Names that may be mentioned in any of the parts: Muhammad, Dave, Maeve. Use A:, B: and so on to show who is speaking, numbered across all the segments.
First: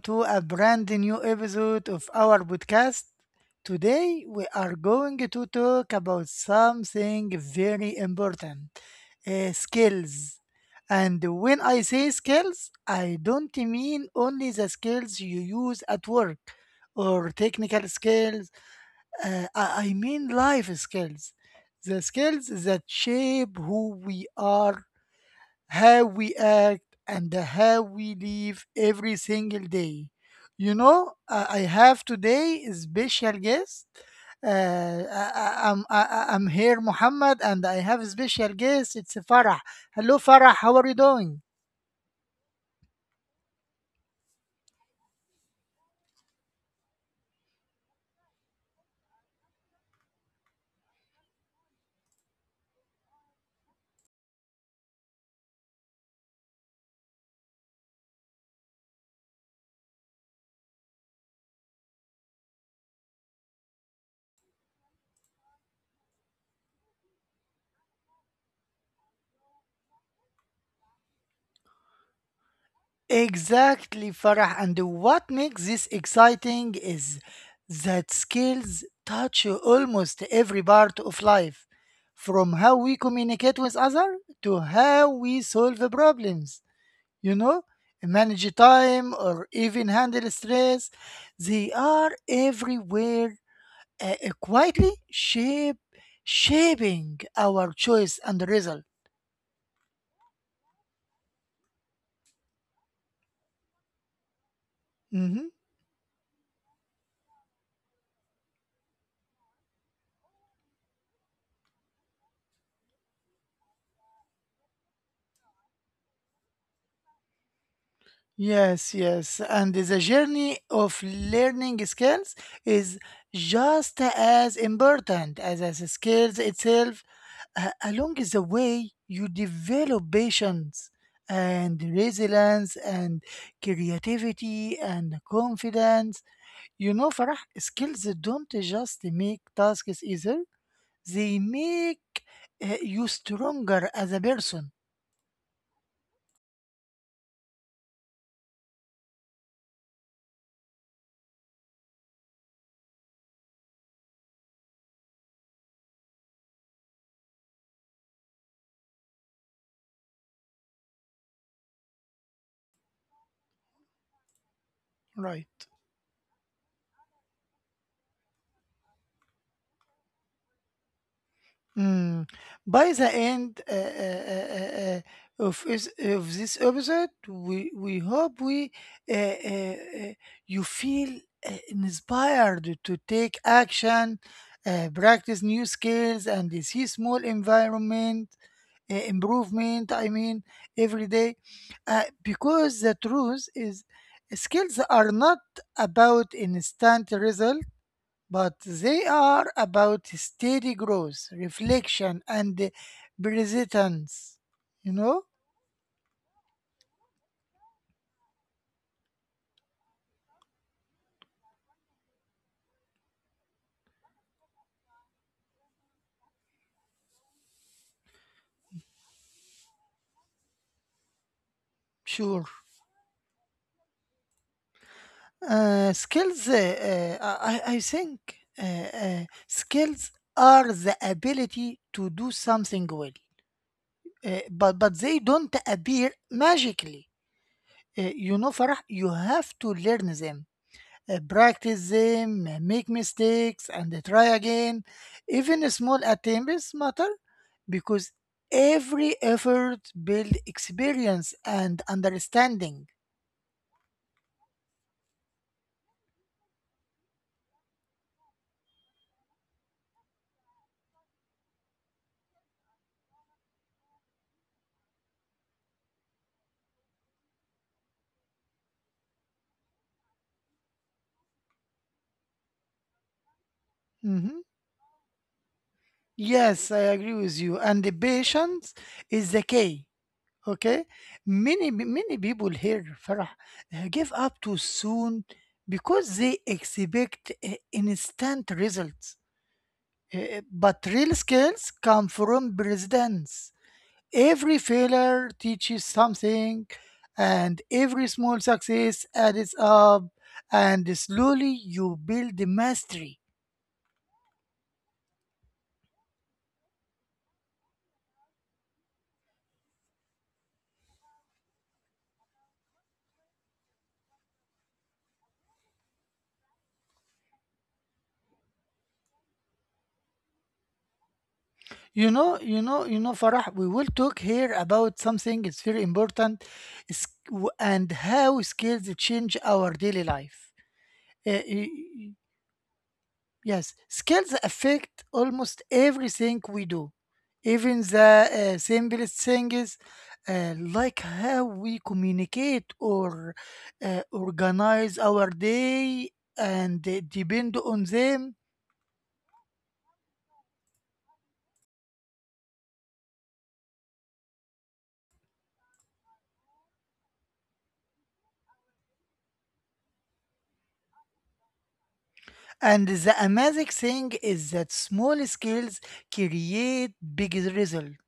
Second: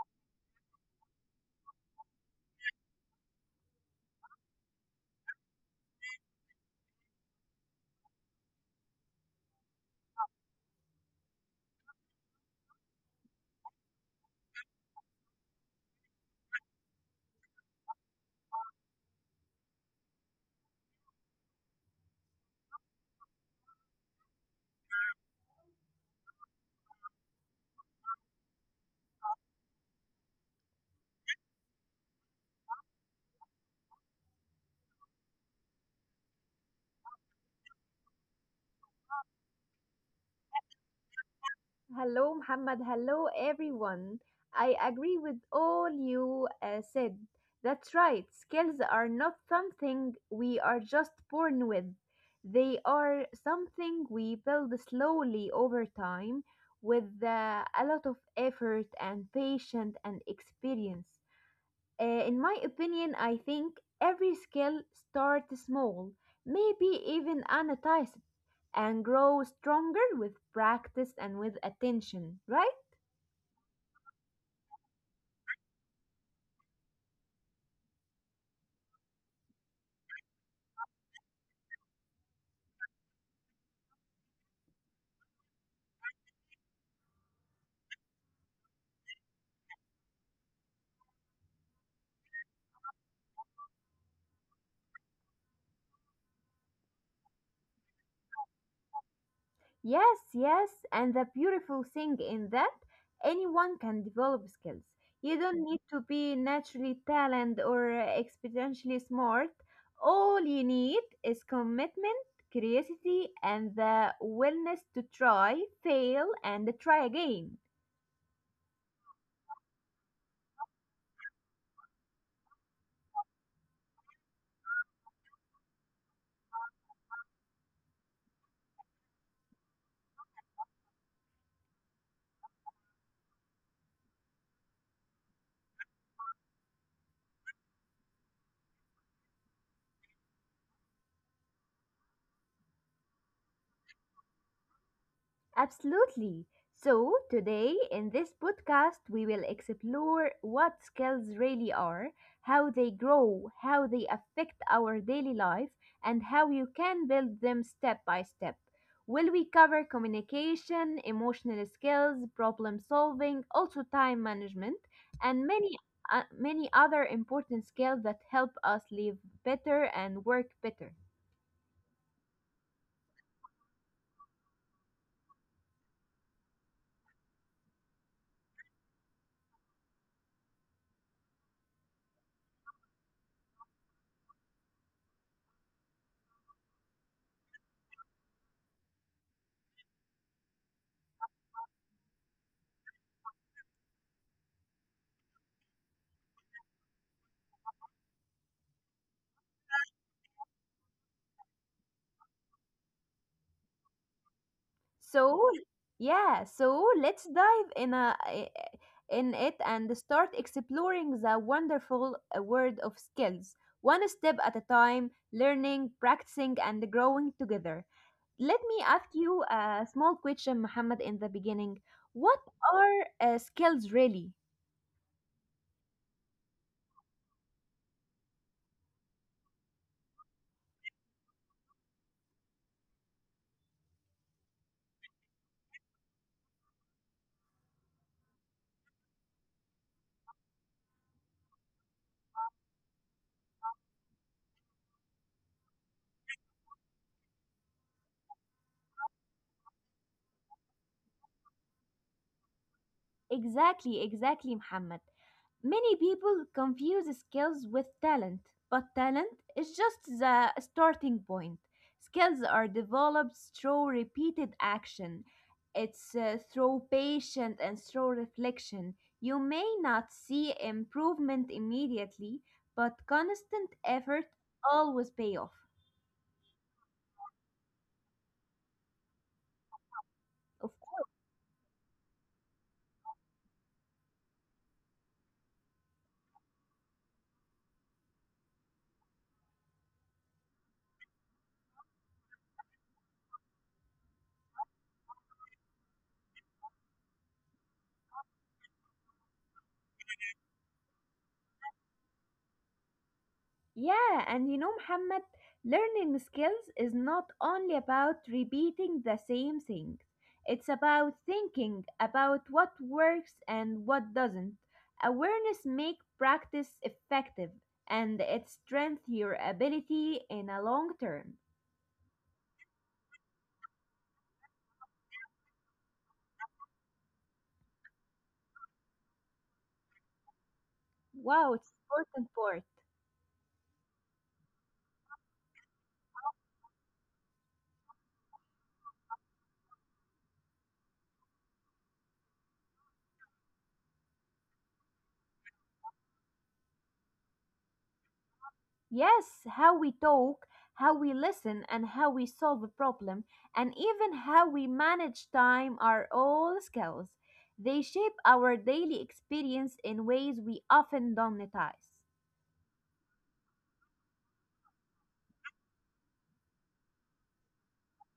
A: to a brand new episode of our podcast. Today, we are going to talk about something very important, skills. And when I say skills, I don't mean only the skills you use at work or technical skills. I mean life skills. The skills that shape who we are, how we act, and how we live every single day. You know, I have today a special guest. I'm here, Muhammad, and I have a special guest. It's Farah. Hello, Farah. How are you doing?
B: Hello, Muhammad. Hello, everyone. I agree with all you said. That's right. Skills are not something we are just born with. They are something we build slowly over time with a lot of effort and patience and experience. In my opinion, I think every skill starts small, maybe even annotated and grow stronger with practice and with attention, right?
A: Exactly, Farah. And what makes this exciting is that skills touch almost every part of life, from how we communicate with others to how we solve problems, you know, manage time, or even handle stress. They are everywhere, uh, uh, quietly shape, shaping our choice and result.
B: Yes, yes. And the beautiful thing in that, anyone can develop skills. You
A: Mhm.
B: don't need to be naturally talented or exponentially smart. All you need is commitment, curiosity, and the willingness to try, fail, and try again.
A: Yes, yes. And the journey of learning skills is just as important as the skills itself. Along the way, you develop patience and resilience and creativity and confidence. You know, Farah, skills don't just make tasks easier, they make you stronger as a person.
B: Absolutely. So, today in this podcast, we will explore what skills really are, how they grow, how they affect our daily life, and how you can build them step by step. Will we cover communication, emotional skills, problem solving, also time management, and many
A: Right.
B: uh, many other important skills that help us live better and work better.
A: Mm. By the end of this episode, we hope we uh, uh, uh, you feel inspired to take action, practice new skills, and see small environment improvement, I mean, every day, because the truth is skills are not about instant result, but they are about steady growth, reflection, and persistence you
B: So,
A: know
B: yeah, so let's dive in a I- in it and start exploring the wonderful world of skills, one step at a time, learning, practicing, and growing together. Let me ask you a small question, Muhammad, in the beginning. What
A: sure.
B: are skills really?
A: I think skills are the ability to do something well, but they don't appear magically. You know, Farah, you have to learn them, practice them, make mistakes, and try again. Even small attempts matter because every effort builds experience and understanding.
B: Exactly, exactly, Muhammad. Many people confuse skills with talent, but talent is just the starting point. Skills are developed through repeated action. It's through patience and through reflection. You may not see improvement immediately, but constant effort
A: Mhm.
B: always pay off.
A: Yes, I agree with you. And the patience is the key.
B: Of
A: Okay, many people here, Farah, give up too soon because they expect instant results. But real skills come from precedence. Every failure teaches something, and every small success adds up, and slowly you build the mastery.
B: yeah, and you know, Muhammad, learning skills is not only about repeating the same things. It's about thinking about what works and what doesn't. Awareness make practice effective and it strengthens your ability in a long term.
A: You know, Farah, we will talk here about something, it's very important is- and how skills change our daily life. Eh,
B: Wow,
A: eh,
B: it's important part.
A: Yes, skills affect almost everything we do, even the simplest things, like how we communicate or organize our day, and depend on them.
B: Yes, how we talk, how we listen, and how we solve a problem, and even how we manage time are all skills. They shape our daily experience in ways we often don't notice.
A: And the amazing thing is that small skills create big result.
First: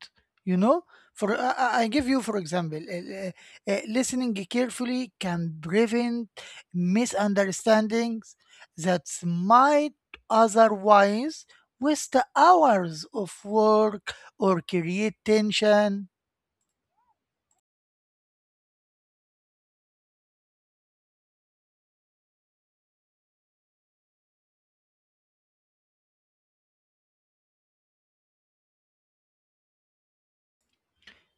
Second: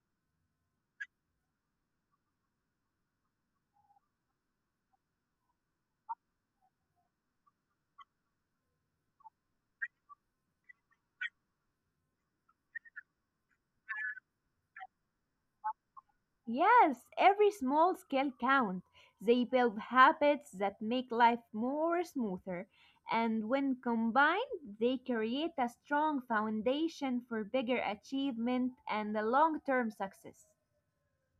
A: You know, for I give you, for example, listening carefully can prevent misunderstandings that might otherwise waste hours of work or create tension.
B: Yes, every small skill counts. They build habits that make life more smoother, and when combined, they create a strong foundation for bigger achievement and long term success.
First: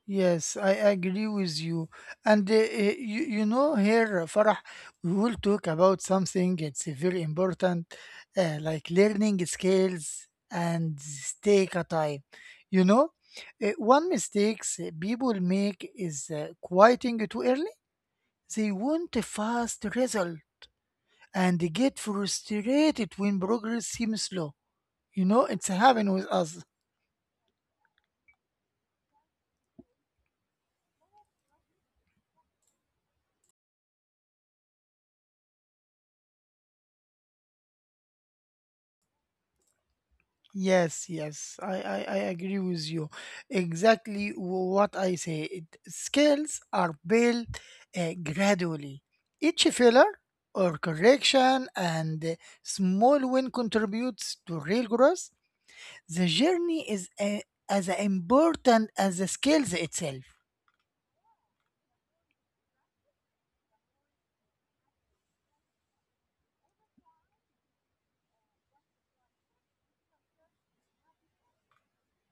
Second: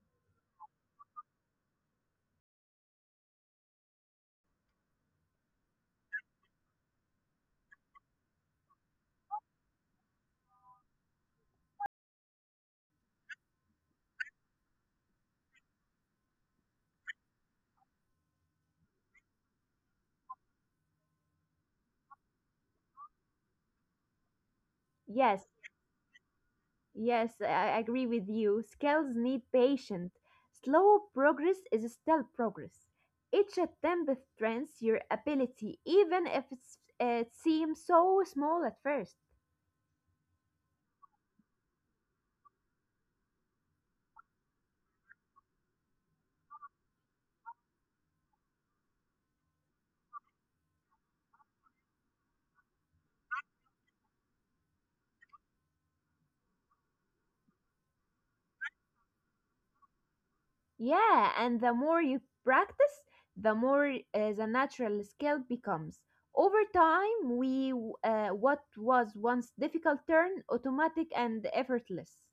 A: Yes, I agree with you. And you know, here, Farah, we will talk about something, it's very important, like learning skills and take a time. You know, one mistakes people make is quieting too early. They want a fast result and they get frustrated when progress seems slow. You know,
B: Yes,
A: it's happening with us.
B: yes, I agree with you. Skills need patience. Slow progress is still progress. Each attempt strengthens your ability, even if it seems so small at first.
A: Yes, yes, I agree with you. Exactly what I say. Skills are built gradually. Each filler or correction, and small win contributes to real growth. The journey is as important as the skills itself.
B: Yeah, and the more you practice, the more the natural skill becomes. Over time, we what was once difficult turn automatic and effortless.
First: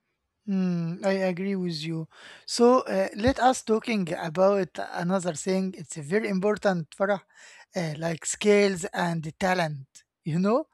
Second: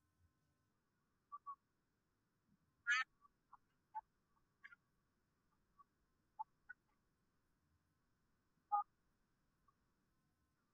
A: Mm, I agree with you. So let us talking about another thing. It's very important for like skills and talent. You know,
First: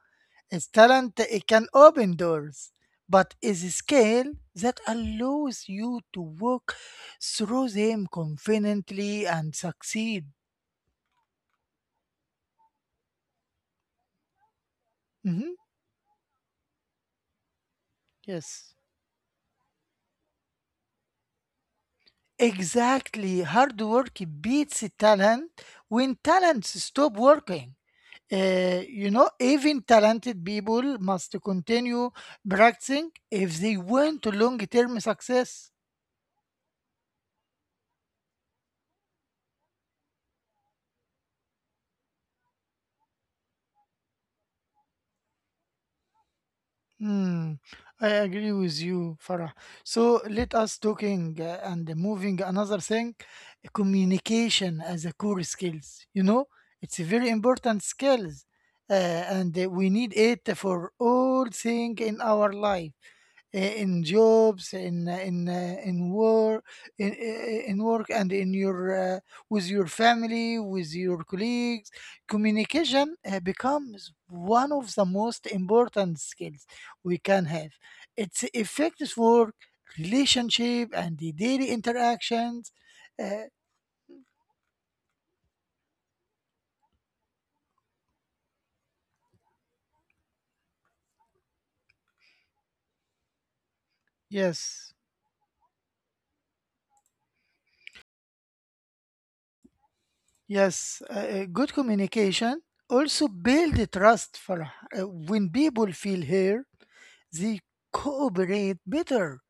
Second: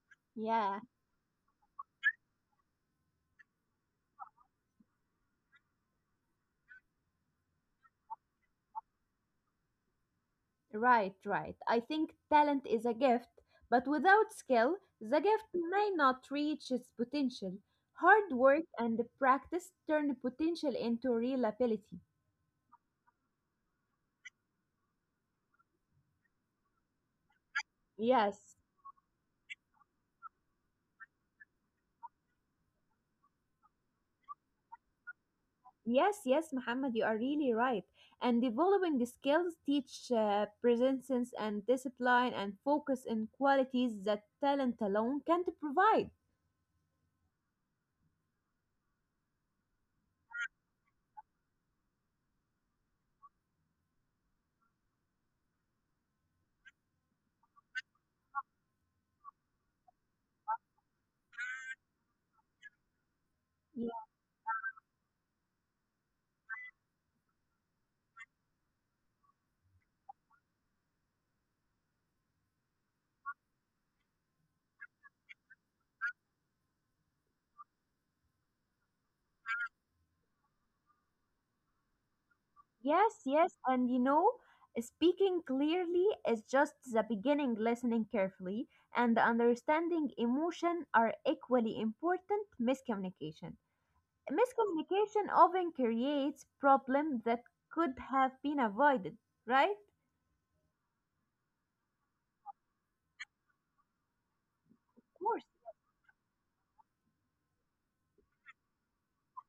A: it's
B: Yeah.
A: talent, it can open doors, but is a skill that allows you to walk through them confidently and succeed.
B: Right, right. I think talent is a gift, but without skill, the gift
A: Mhm.
B: may not reach its potential. Hard work
A: Yes.
B: and practice turn potential into real ability.
A: Exactly. Hard work beats talent when talents stop working.
B: Yes,
A: You know, even talented people must continue practicing if they want to long-term success.
B: yes, yes, Muhammad, you are really right. And developing the skills teach presence and discipline and focus in qualities that talent alone can't provide.
A: Hmm, I agree with you, Farah. So let us talking and moving another thing, communication as a core skills. You know, it's a very important skills, and we need it for all thing in our life. In jobs, in work, and in your, uh, with your family, with your colleagues, communication becomes one of the most important skills we can have. It's affects work, relationship, and the daily interactions.
B: Yes,
A: Uh,
B: yes, and you know, speaking clearly is just the beginning. Listening carefully and understanding emotion are equally important. Miscommunication.
A: yes,
B: Miscommunication often creates problems that could have been avoided, right?
A: yes, good communication also build the trust for
B: Of course.
A: when people feel here, they cooperate better,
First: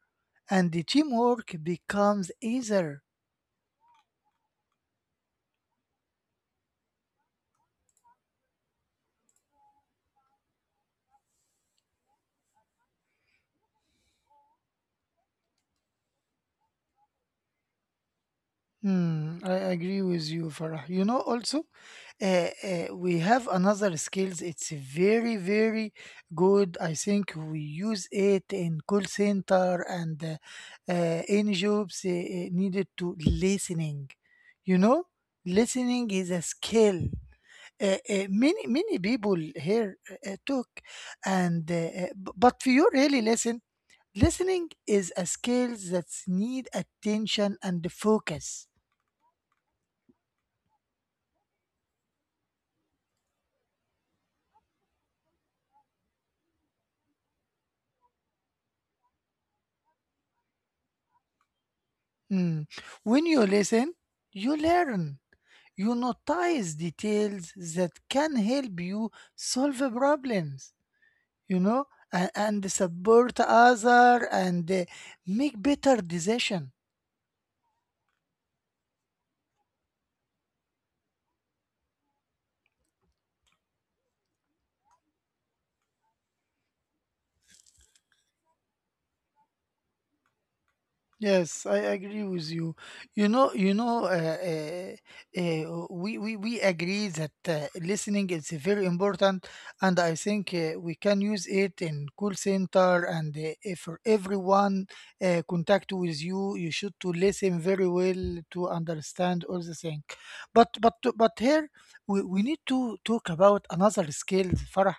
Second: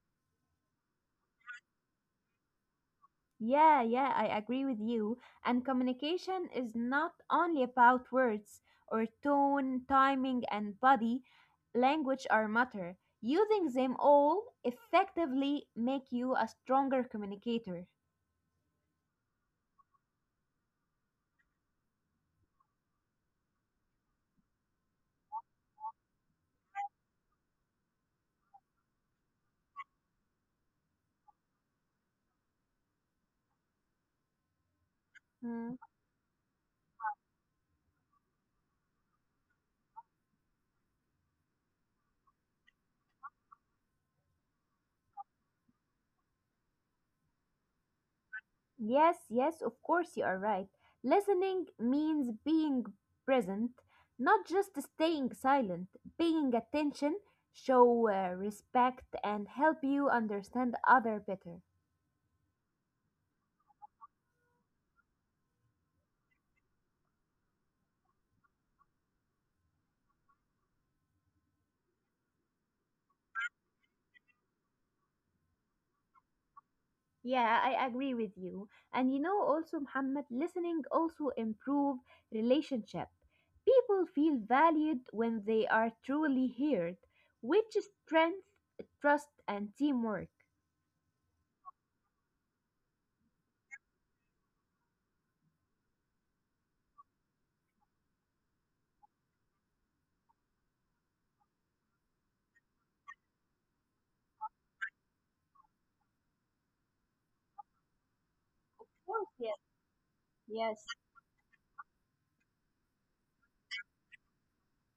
A: and the teamwork becomes easier.
B: Yeah, yeah, I agree with you. And communication is not only about words or tone, timing, and body language are matter. Using them all effectively make you a stronger communicator.
A: Hmm, I agree with you, Farah. You know, also, we have another skills. It's very, very good. I think we use it in call center and any jobs needed to listening. You know,
B: Mm.
A: listening is a skill. Many people here took and but you really listen. Listening is a skill that needs attention and focus.
B: Yes, yes, of course you are right. Listening means being present, not just staying silent. Paying attention show respect and help you understand other better.
A: Mm. When you listen, you learn. You notice details that can help you solve problems, you know, and support other and make better decision.
B: Yeah, I agree with you. And you know also Muhammad, listening also improve relationship. People feel valued when they are truly heard, which is strength, trust and teamwork.
A: Yes, I agree with you. You know, we agree that listening is very important, and I think we can use it in call center, and if for everyone contact with you. You should to listen very well to
B: Course,
A: understand
B: yes,
A: all the thing. But
B: yes.
A: but but here, we need to talk about another skill, Farah,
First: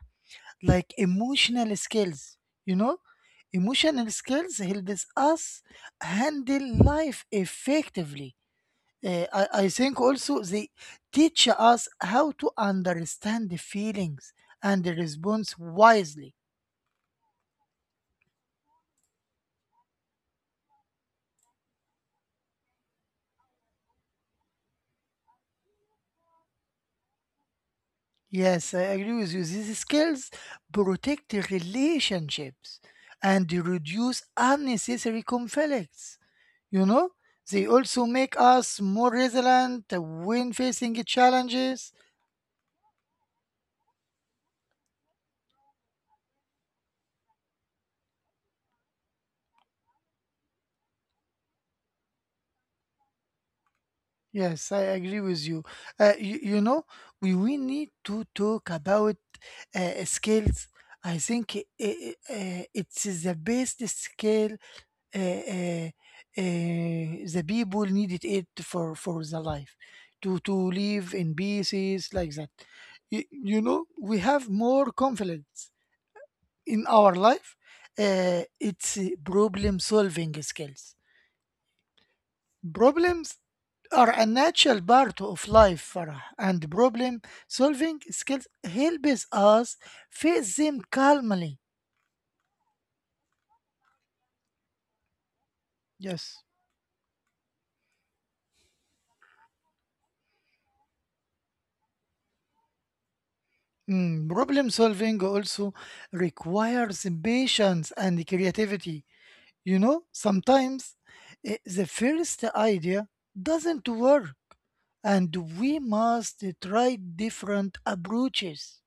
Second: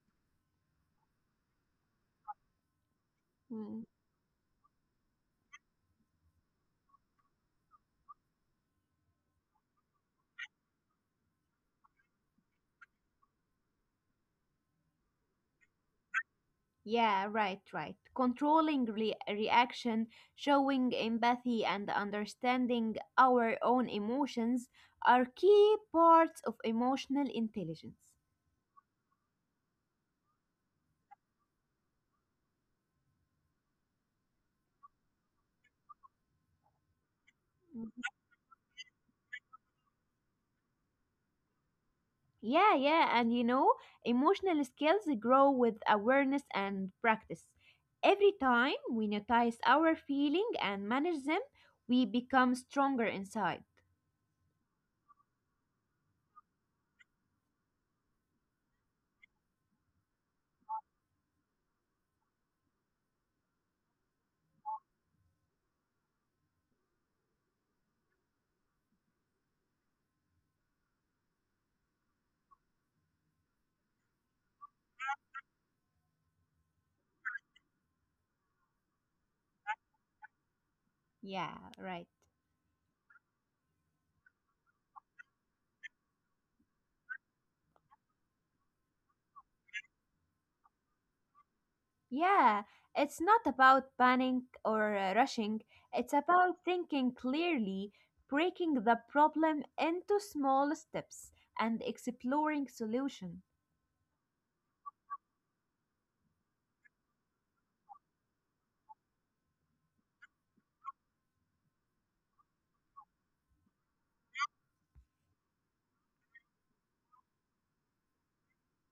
A: like emotional skills you know
B: Mm.
A: Emotional skills helps us handle life effectively. I think also they teach us how to understand the feelings and the response wisely.
B: Yeah, right, right. Controlling reaction, showing empathy, and understanding our own emotions are key parts of emotional intelligence.
A: Yes, I agree with you. These skills protect the relationships, and they reduce unnecessary conflicts. you know they also make us more resilient when facing challenges.
B: Yeah, yeah, and you know, emotional skills grow with awareness and practice. Every time we notice our feeling and manage them, we become stronger inside.
A: Yes, I agree with you. You know, we need to talk about skills. I think it's the best skill, uh, uh, uh, the people needed it for the life, to live in pieces like that. You know, we have more confidence in our life. It's problem solving skills.
B: Yeah, right.
A: Problems are a natural part of life, Farah, and problem solving skills helps us face them calmly.
B: Yeah, it's not about panic or rushing. It's
A: Yes.
B: about thinking clearly, breaking the problem into small steps, and exploring solutions.
A: Mm, problem solving also requires patience and creativity. You know, sometimes the first idea doesn't work, and we must try different approaches.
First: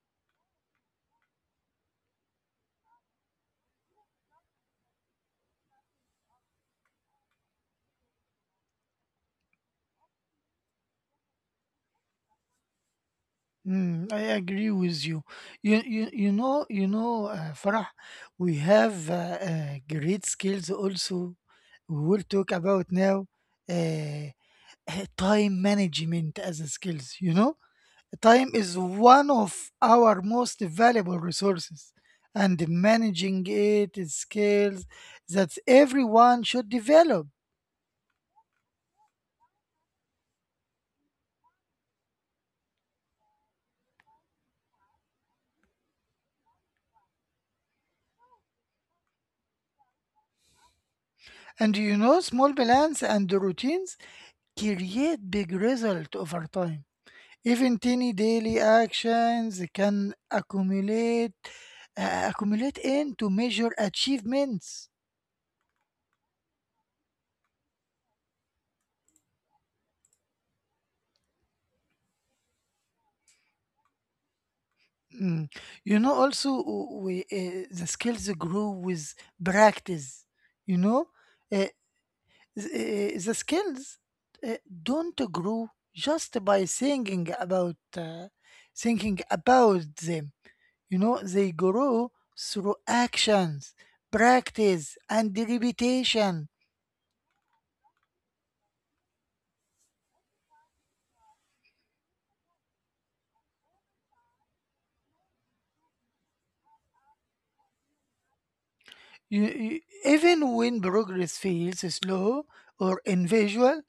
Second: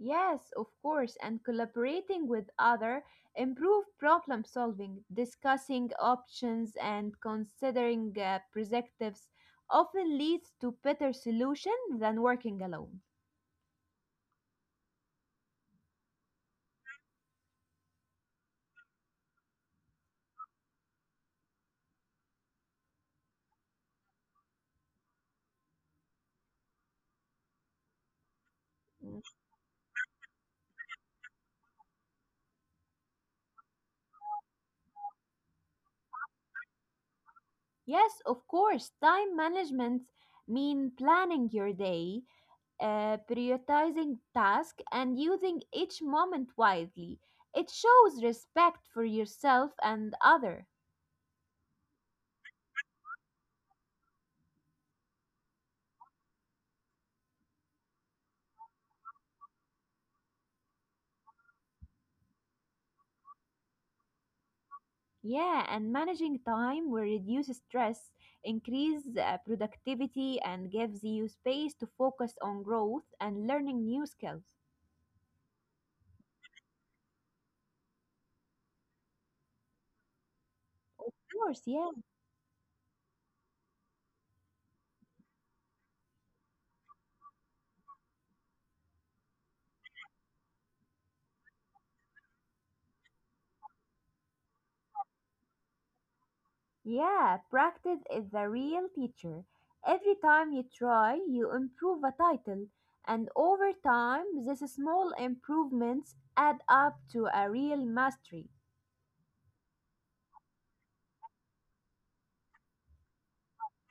B: Yes, of course, and collaborating with other improve problem solving, discussing options and considering perspectives often leads to better solution than working alone.
A: Mm, I agree with you. You know, Farah, we have great skills also. We will talk about now uh, time management as a skills. You know, time is
B: Mm.
A: one of our most valuable resources, and managing it is skills that everyone should develop.
B: Yes, of course. Time management mean planning your day, prioritizing tasks, and using each moment wisely. It shows respect for yourself and other.
A: And you know, small balance and routines create big result over time. Even tiny daily actions can accumulate into major achievements.
B: Yeah, and managing time will reduce stress, increase productivity, and gives you space to focus on growth and learning new skills. Of
A: Mm. You know, also the skills grow with practice. You know,
B: course,
A: uh,
B: yeah.
A: the skills uh, don't grow just by thinking about them. You know, they grow through actions, practice, and repetition.
B: Yeah, practice is the real teacher. Every time you try, you improve a title, and over time, these small improvements add up to a real mastery.
A: Even when progress feels slow or invisual,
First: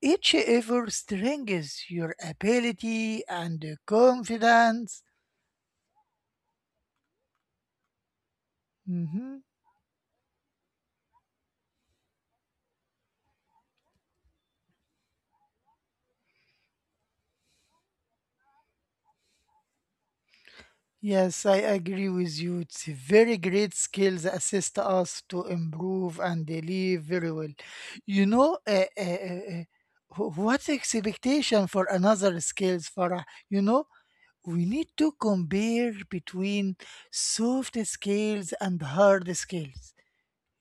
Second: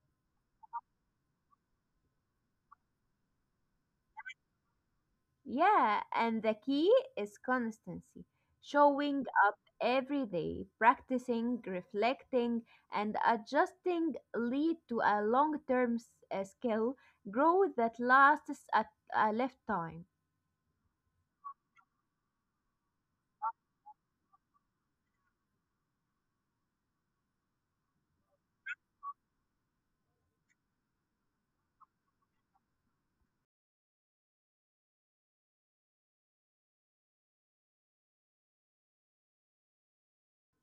A: each effort strengthens your ability and confidence.
B: Yeah, and the key is consistency. Showing
A: Mhm.
B: up every day, practicing, reflecting, and adjusting lead to a long term skill growth that lasts a lifetime.
A: Yes, I agree with you. It's a very great skills assist us to improve and they live very well. You know, what expectation for another skills, Farah? You know, we need to compare between soft skills and hard skills.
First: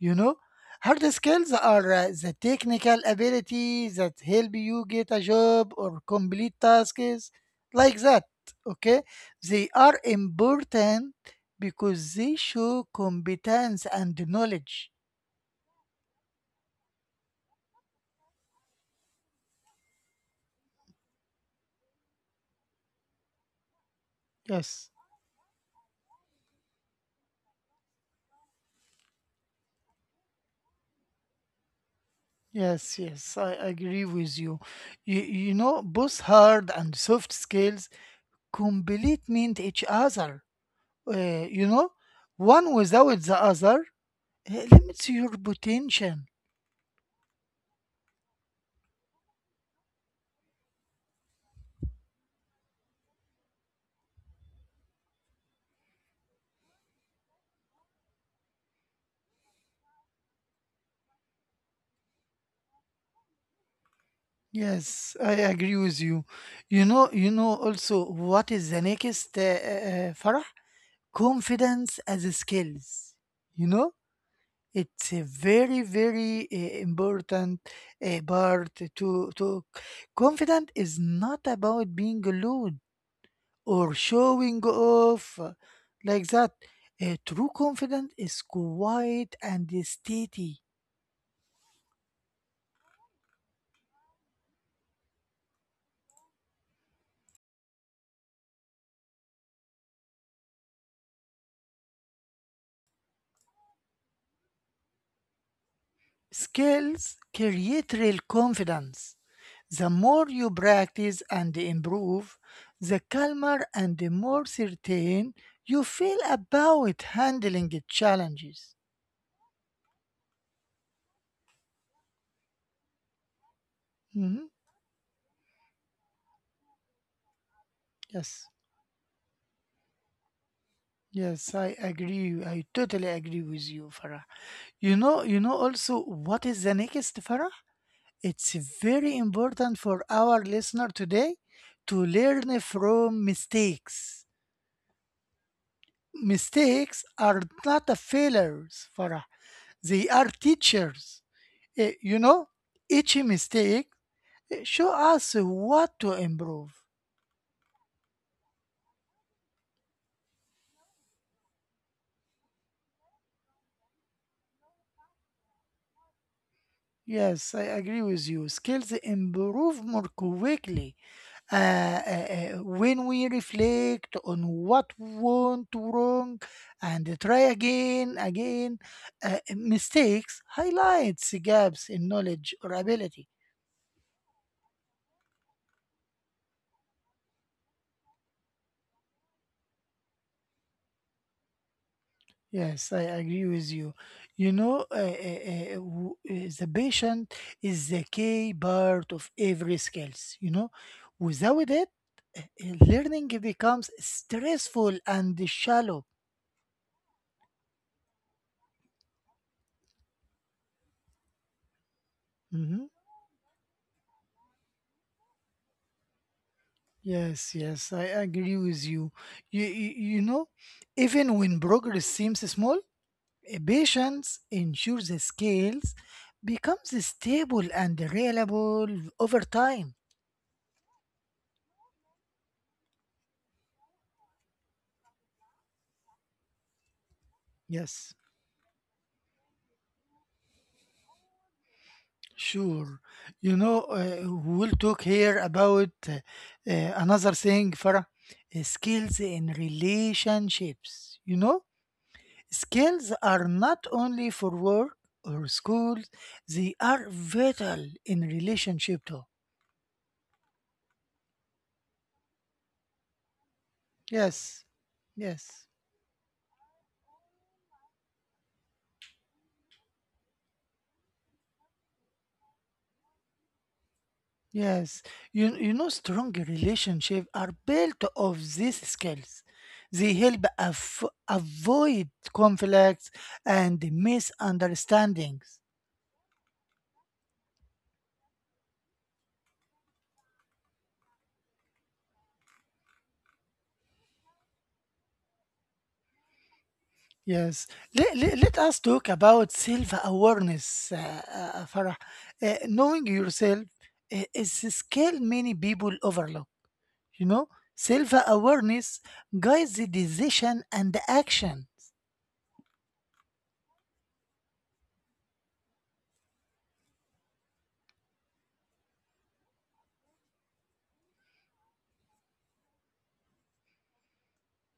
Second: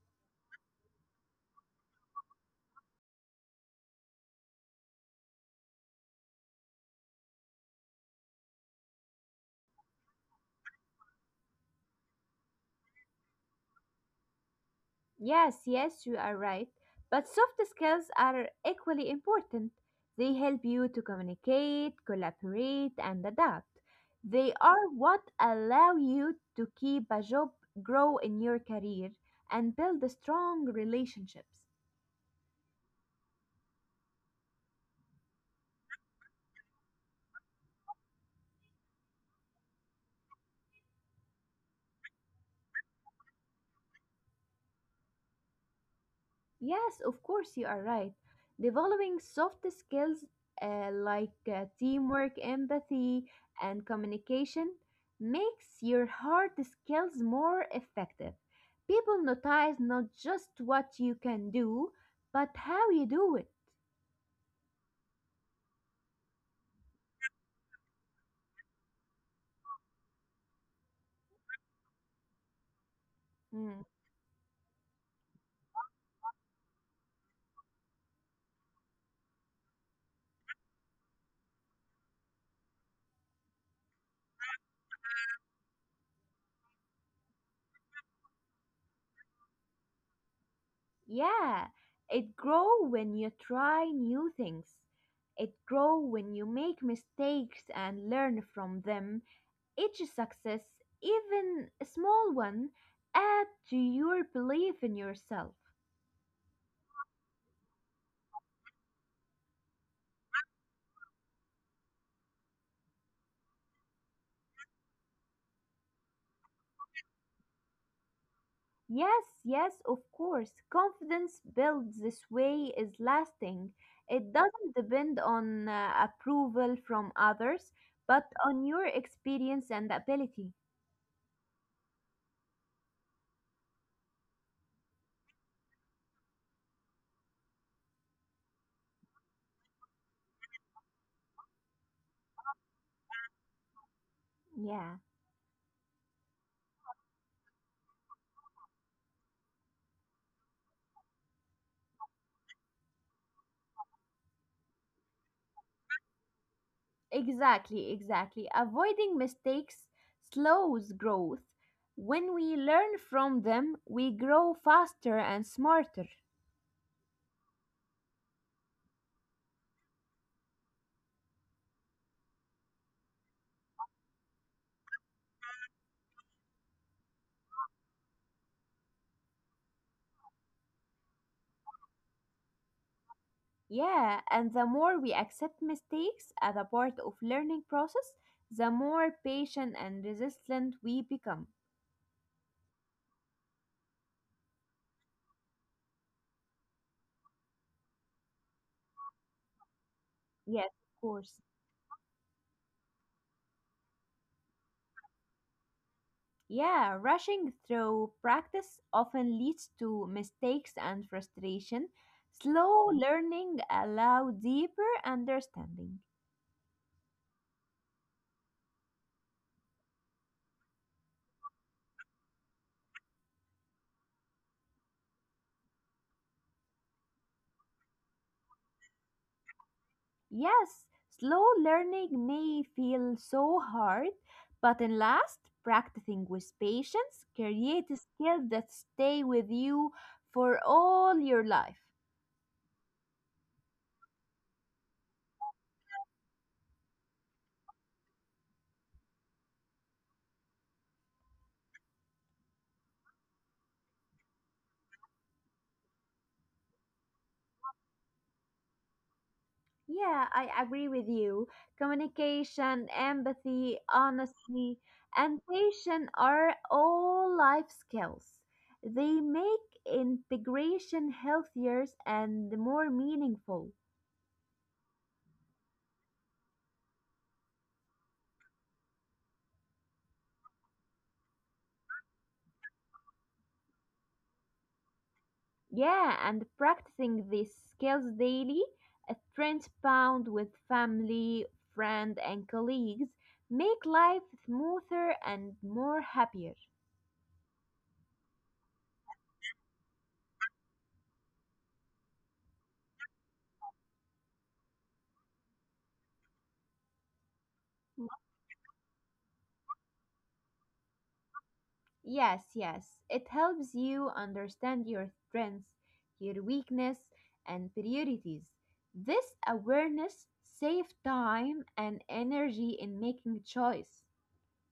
A: You know, hard skills are the technical abilities that help you get a job or complete tasks like that. Okay, they are important because they show competence and knowledge.
B: Yes, yes, you are right. But soft skills are equally important. They help you to communicate, collaborate, and adapt. They are
A: Yes,
B: what allow you to keep a job, grow in your career, and build strong relationships.
A: yes, yes, I agree with you. You know, both hard and soft skills complement each other. You know, one without the other limits your potential.
B: Yes, of course, you are right. Developing soft skills like teamwork, empathy, and communication makes your hard skills more effective. People notice not just what you can do, but how you do it.
A: Yes, I agree with you. You know, also, what is the next Farah? Confidence as a skills. You
B: Mm.
A: know, it's a very, very important part to. Confident is not about being alone or showing off like that. True confidence is quiet and steady.
B: Yeah, it grows when you try new things. It grows when you make mistakes and learn from them. Each success, even a small one, add to your belief in yourself.
A: Skills create real confidence. The more you practice and improve, the calmer and the more certain you feel about handling the challenges.
B: Yes, yes, of course. Confidence built this way is lasting. It
A: Mhm.
B: doesn't depend on approval from others, but
A: Yes.
B: on your experience and ability.
A: Yes, I agree. I totally agree with you, Farah. You know, also, what is the next, Farah? It's very important for our listener today to learn from mistakes.
B: Yeah,
A: Mistakes are not a failures, Farah. They are teachers. You know, each mistake show us what to improve.
B: exactly, exactly. Avoiding mistakes slows growth. When we learn from them, we grow faster and smarter.
A: Yes, I agree with you. Skills improve more quickly when we reflect on what went wrong and try again. Mistakes highlights gaps in knowledge or ability.
B: Yeah, and the more we accept mistakes as a part of learning process, the more patient and resilient we become.
A: Yes, I agree with you. You know, the patient is the key part of every skills. You know,
B: Yes, of course.
A: without it, learning becomes stressful and shallow.
B: Yeah, rushing through practice often leads to mistakes and frustration.
A: Mhm.
B: Slow learning allows deeper understanding.
A: Yes, yes, I agree with you. You. You know, even when progress seems small, patience ensures the scales becomes stable and reliable over time.
B: Yes, slow learning may feel so hard, but in last, practicing with patience
A: Yes.
B: creates skills that stay with you for all your life.
A: Sure. You know, we'll talk here about another thing for skills in relationships. You know, skills are not only for work or schools, they are vital in relationship too.
B: Yeah, I agree with you. Communication, empathy,
A: Yes.
B: honesty, and
A: Yes.
B: patience are all life skills. They make integration healthier and more meaningful.
A: Yes. You know, strong relationships are built of these skills. They help avoid conflicts and misunderstandings.
B: Yeah, and practicing these skills daily, a transpound with family, friend, and colleagues, make life smoother and more happier.
A: Yes. Let us talk about self awareness, Farah. Knowing yourself is a skill many people overlook. You know, self awareness guides the decision and the action.
B: Yes, yes, it helps you understand your strengths, your weakness, and priorities. This awareness saves time and energy in making choice.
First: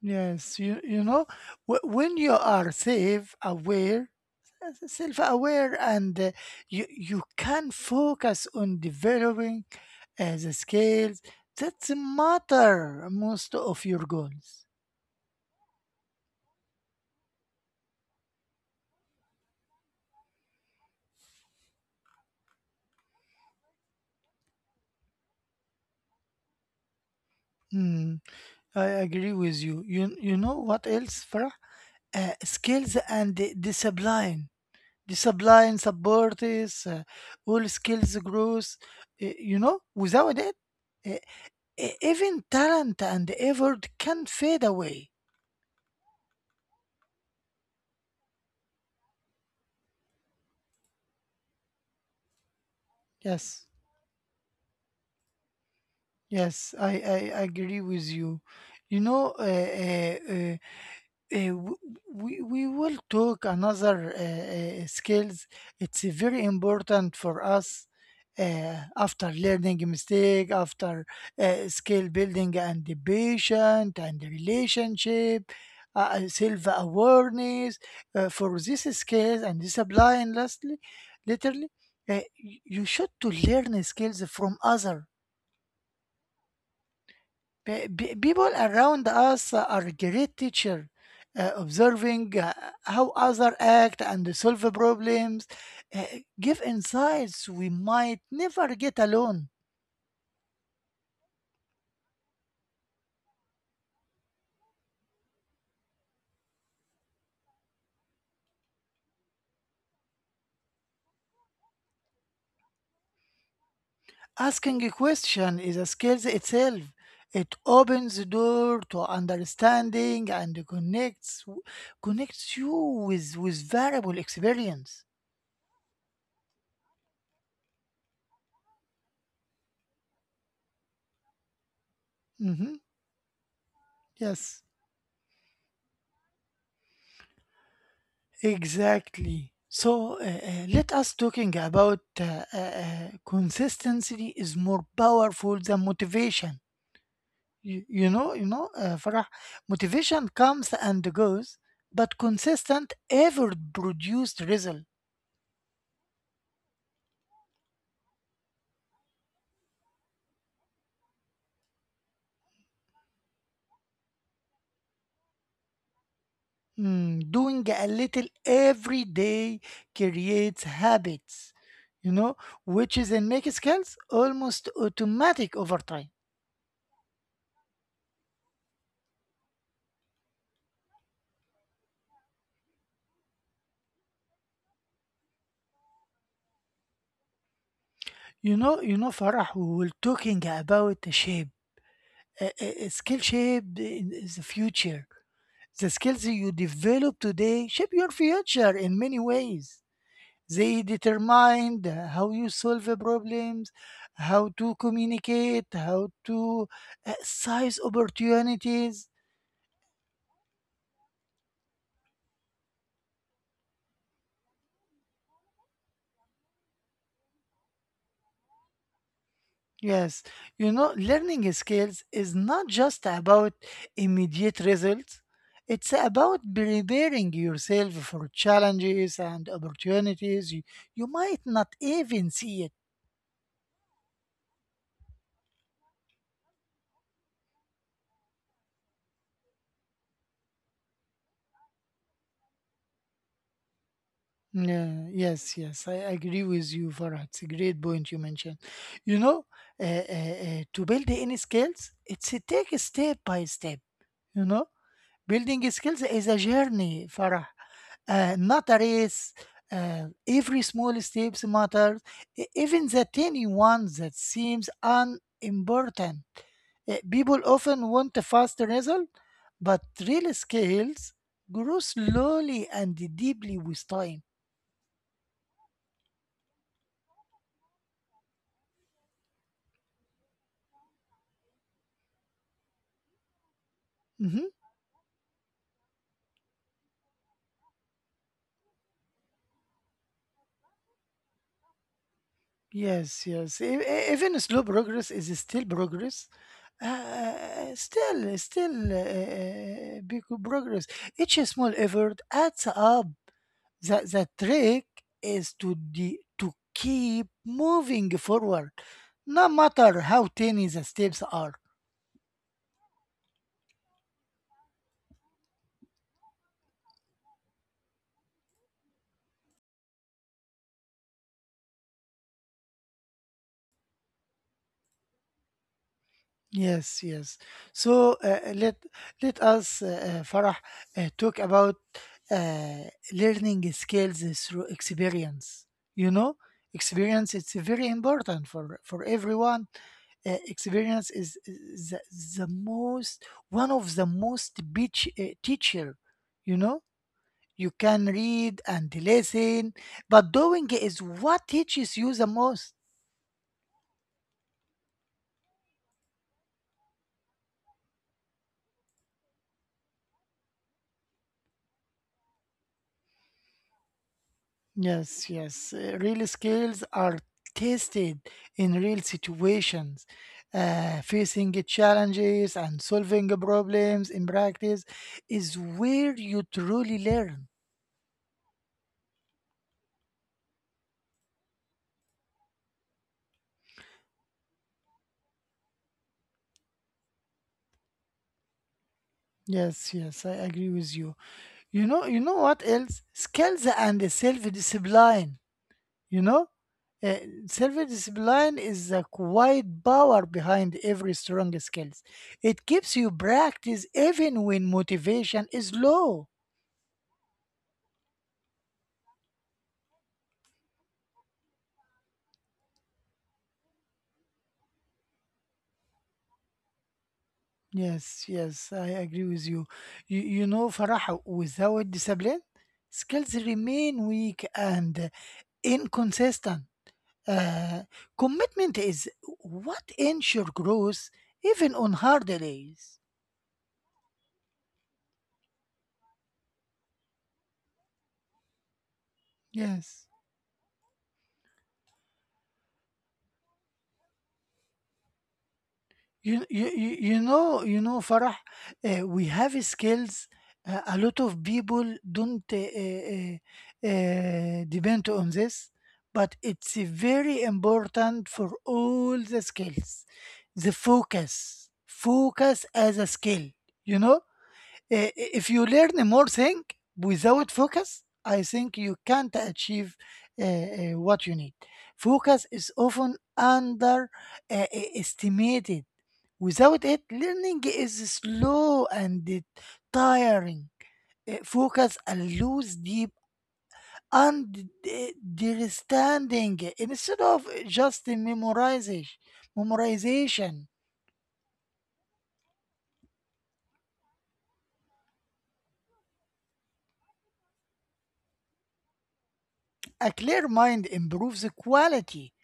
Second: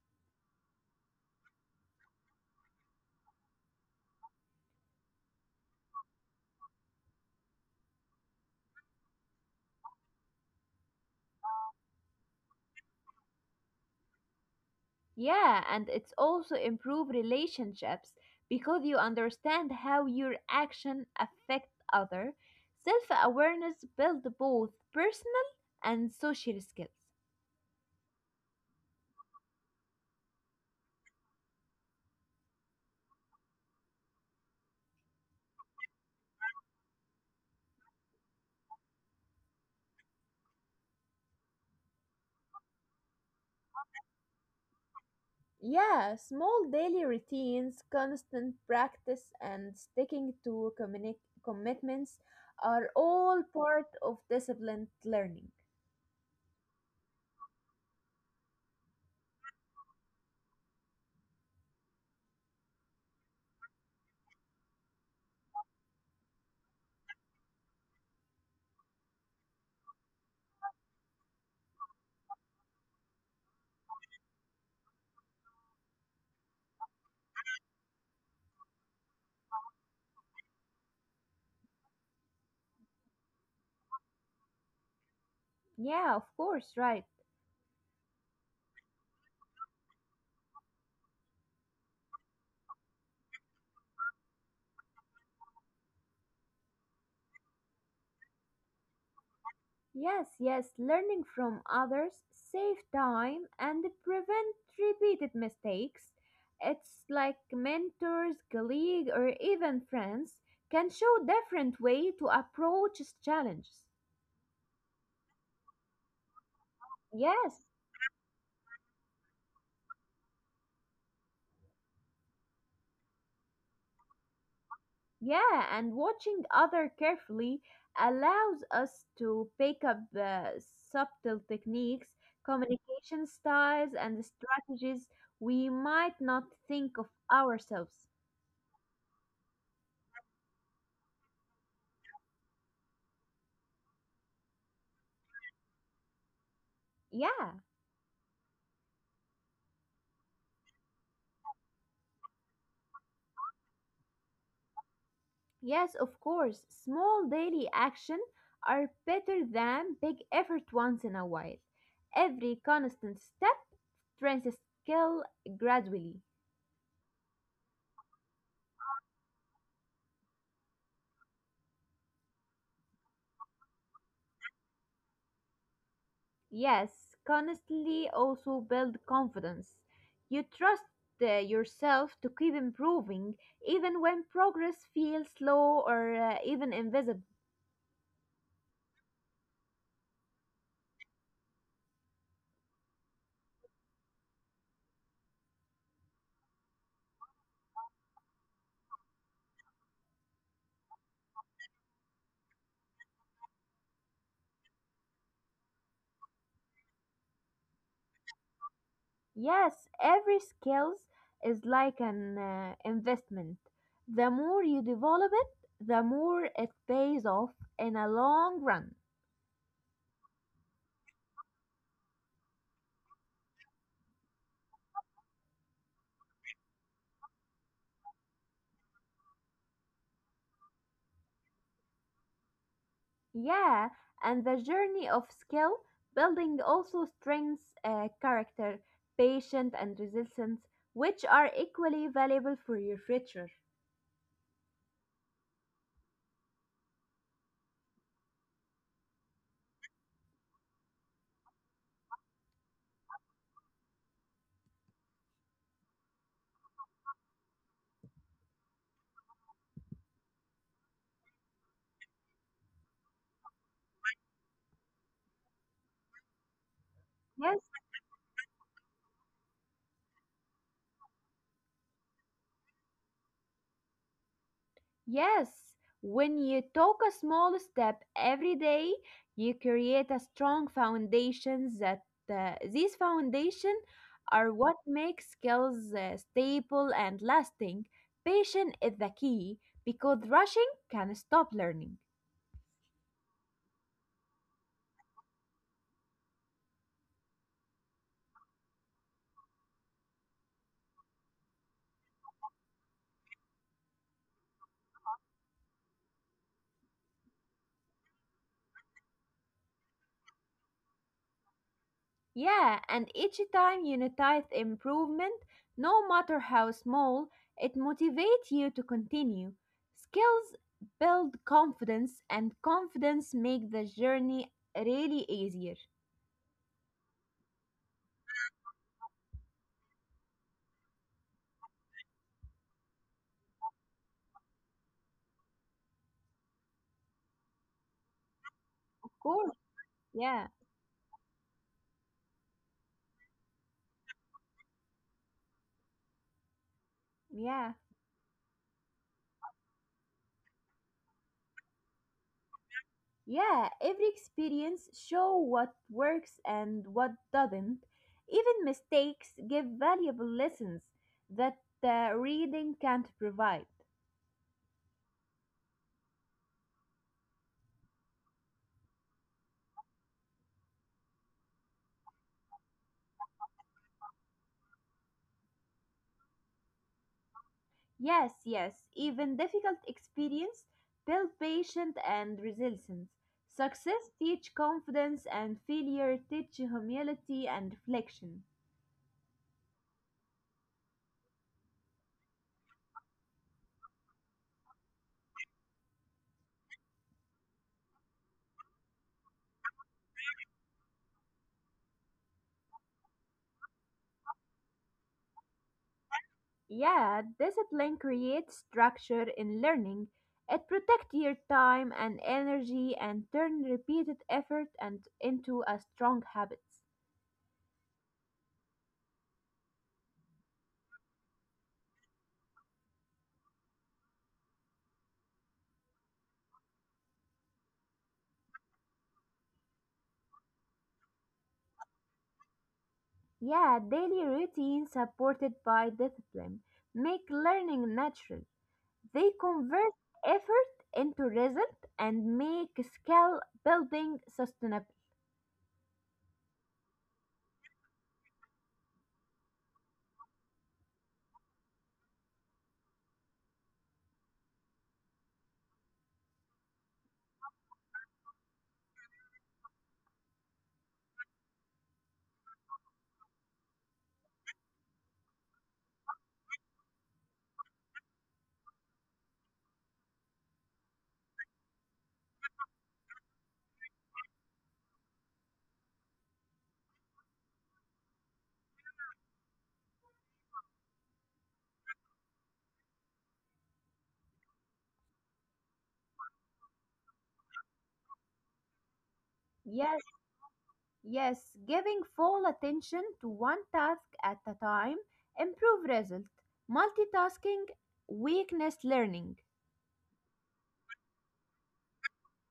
A: Yes, you know, when you are self aware, and you can focus on developing the skills that matter most of your goals.
B: Yeah, and it's also improve relationships because you understand how your action affect other. Self-awareness build both personal and social skills.
A: Hmm. I agree with you. You know what else, Farah? Skills and discipline. Discipline support uh, all skills growth. You know, without it, uh, even talent and effort can fade away.
B: Yeah, small daily routines, constant practice, and sticking to commitments are all
A: Yes,
B: part of disciplined learning.
A: yes, I agree with you. You know, Uh, w- we will talk another skills. It's very important for us after learning mistake, after skill building and the patient and the relationship, self awareness. For this skills and discipline, lastly, literally, you should to learn skills from other.
B: Yeah, of course, right.
A: People around us are great teacher, observing how others act and solve problems, uh, give insights we might never get alone.
B: Yes, yes, learning from others save time and prevent repeated mistakes. It's like mentors, colleague, or even friends can show different way to approach challenges.
A: Asking a question is a skill itself. It
B: Yes,
A: opens the door to understanding and connects you with valuable experience.
B: yeah, and watching other carefully allows us to pick up subtle techniques,
A: Mhm.
B: communication styles, and
A: Yes.
B: strategies we might not think of ourselves.
A: Exactly. So let us talking about consistency is more powerful than motivation.
B: Yeah.
A: You know, Farah, motivation comes and goes, but consistent effort produced result.
B: Yes, of course, small daily action are better than big effort once in a while. Every constant step strengthens a skill gradually.
A: Mm, doing a little every day creates habits, you know, which is in make skills almost automatic over time.
B: Yes, constantly also build confidence. You trust yourself to keep improving even when progress feels slow or even invisible.
A: You know, Farah, we were talking about shapes. A skill shaped in is the future. The skills you develop today shape your future in many ways. They determine how you solve the problems, how to communicate, how to size opportunities.
B: Yes, every skills is like an investment. The more you develop it, the more it pays off in a long run.
A: Yes, you know, learning skills is not just about immediate results. It's about preparing yourself for challenges and opportunities you might not even see.
B: Yeah, and the journey of skill building also strengths character, patience, and resilience, which are equally valuable for your future.
A: Yeah, yes, yes, I agree with you, Farhat. It's a great point you mentioned. You know, to build any skills, it's a take step by step. You know, building skills is a journey, Farah, not a race. Every small steps matters, even the tiny ones that seems unimportant. People
B: Yes.
A: often want a fast result, but real skills grow slowly and deeply with time.
B: Yes, when you take a small step every day, you create a strong foundation that these foundation
A: Mm-hmm.
B: are what make skills stable and lasting. Patience is the key because rushing can stop learning.
A: Yes, yes. Even slow progress is still progress. Uh, uh, still, still big progress. Each small effort adds up. The trick is to to keep moving forward, no matter how tiny the steps are.
B: Yeah, and each time you notice improvement, no matter how small, it motivates you to continue. Skills build confidence, and confidence make the journey really easier.
A: Yes, yes. So Farah, talk about uh, learning skills through experience. You know, experience it's very important for
B: Of course,
A: everyone.
B: yeah,
A: Experience is the most one of the most beach teacher. You know, you
B: yeah.
A: can read and listen, but doing is what teaches you the most.
B: Yeah, every experience show what works and what doesn't. Even mistakes give valuable lessons that reading can't provide.
A: Yes, yes. Real skills are tested in real situations, facing challenges and solving problems in practice is where you truly learn.
B: Yes, yes, even difficult experience build patience and resilience. Success teach confidence and failure teach humility and reflection.
A: Yes, yes, I agree with you. You know what else? Skills and self-discipline. You know, uh, self-discipline is the quiet power behind every strong skills. It keeps you practice even when motivation is low.
B: Yeah, discipline creates structure in learning. It protects your time and energy and turn repeated effort and into a strong habit.
A: Yes, yes, I agree with you. You know, Farah, without discipline, skills remain weak and inconsistent. Uh, Commitment is what ensure growth even on hard days.
B: Yeah, daily routine supported by discipline make learning natural. They convert
A: Yes.
B: effort into result and make skill building sustainable.
A: You know, Farah, we have skills. A lot of people don't depend on this, but it's very important for all the skills. The focus as a skill. You know, Uh, if you learn more thing without focus, I think you can't achieve what you need. Focus is often under estimated. Without it, learning is slow and tiring. Focus and lose deep understanding instead of just memorization.
B: Yes,
A: Memorization.
B: yes, giving full attention to one task at a time improve result. Multitasking weakness learning.
A: A clear mind improves the quality.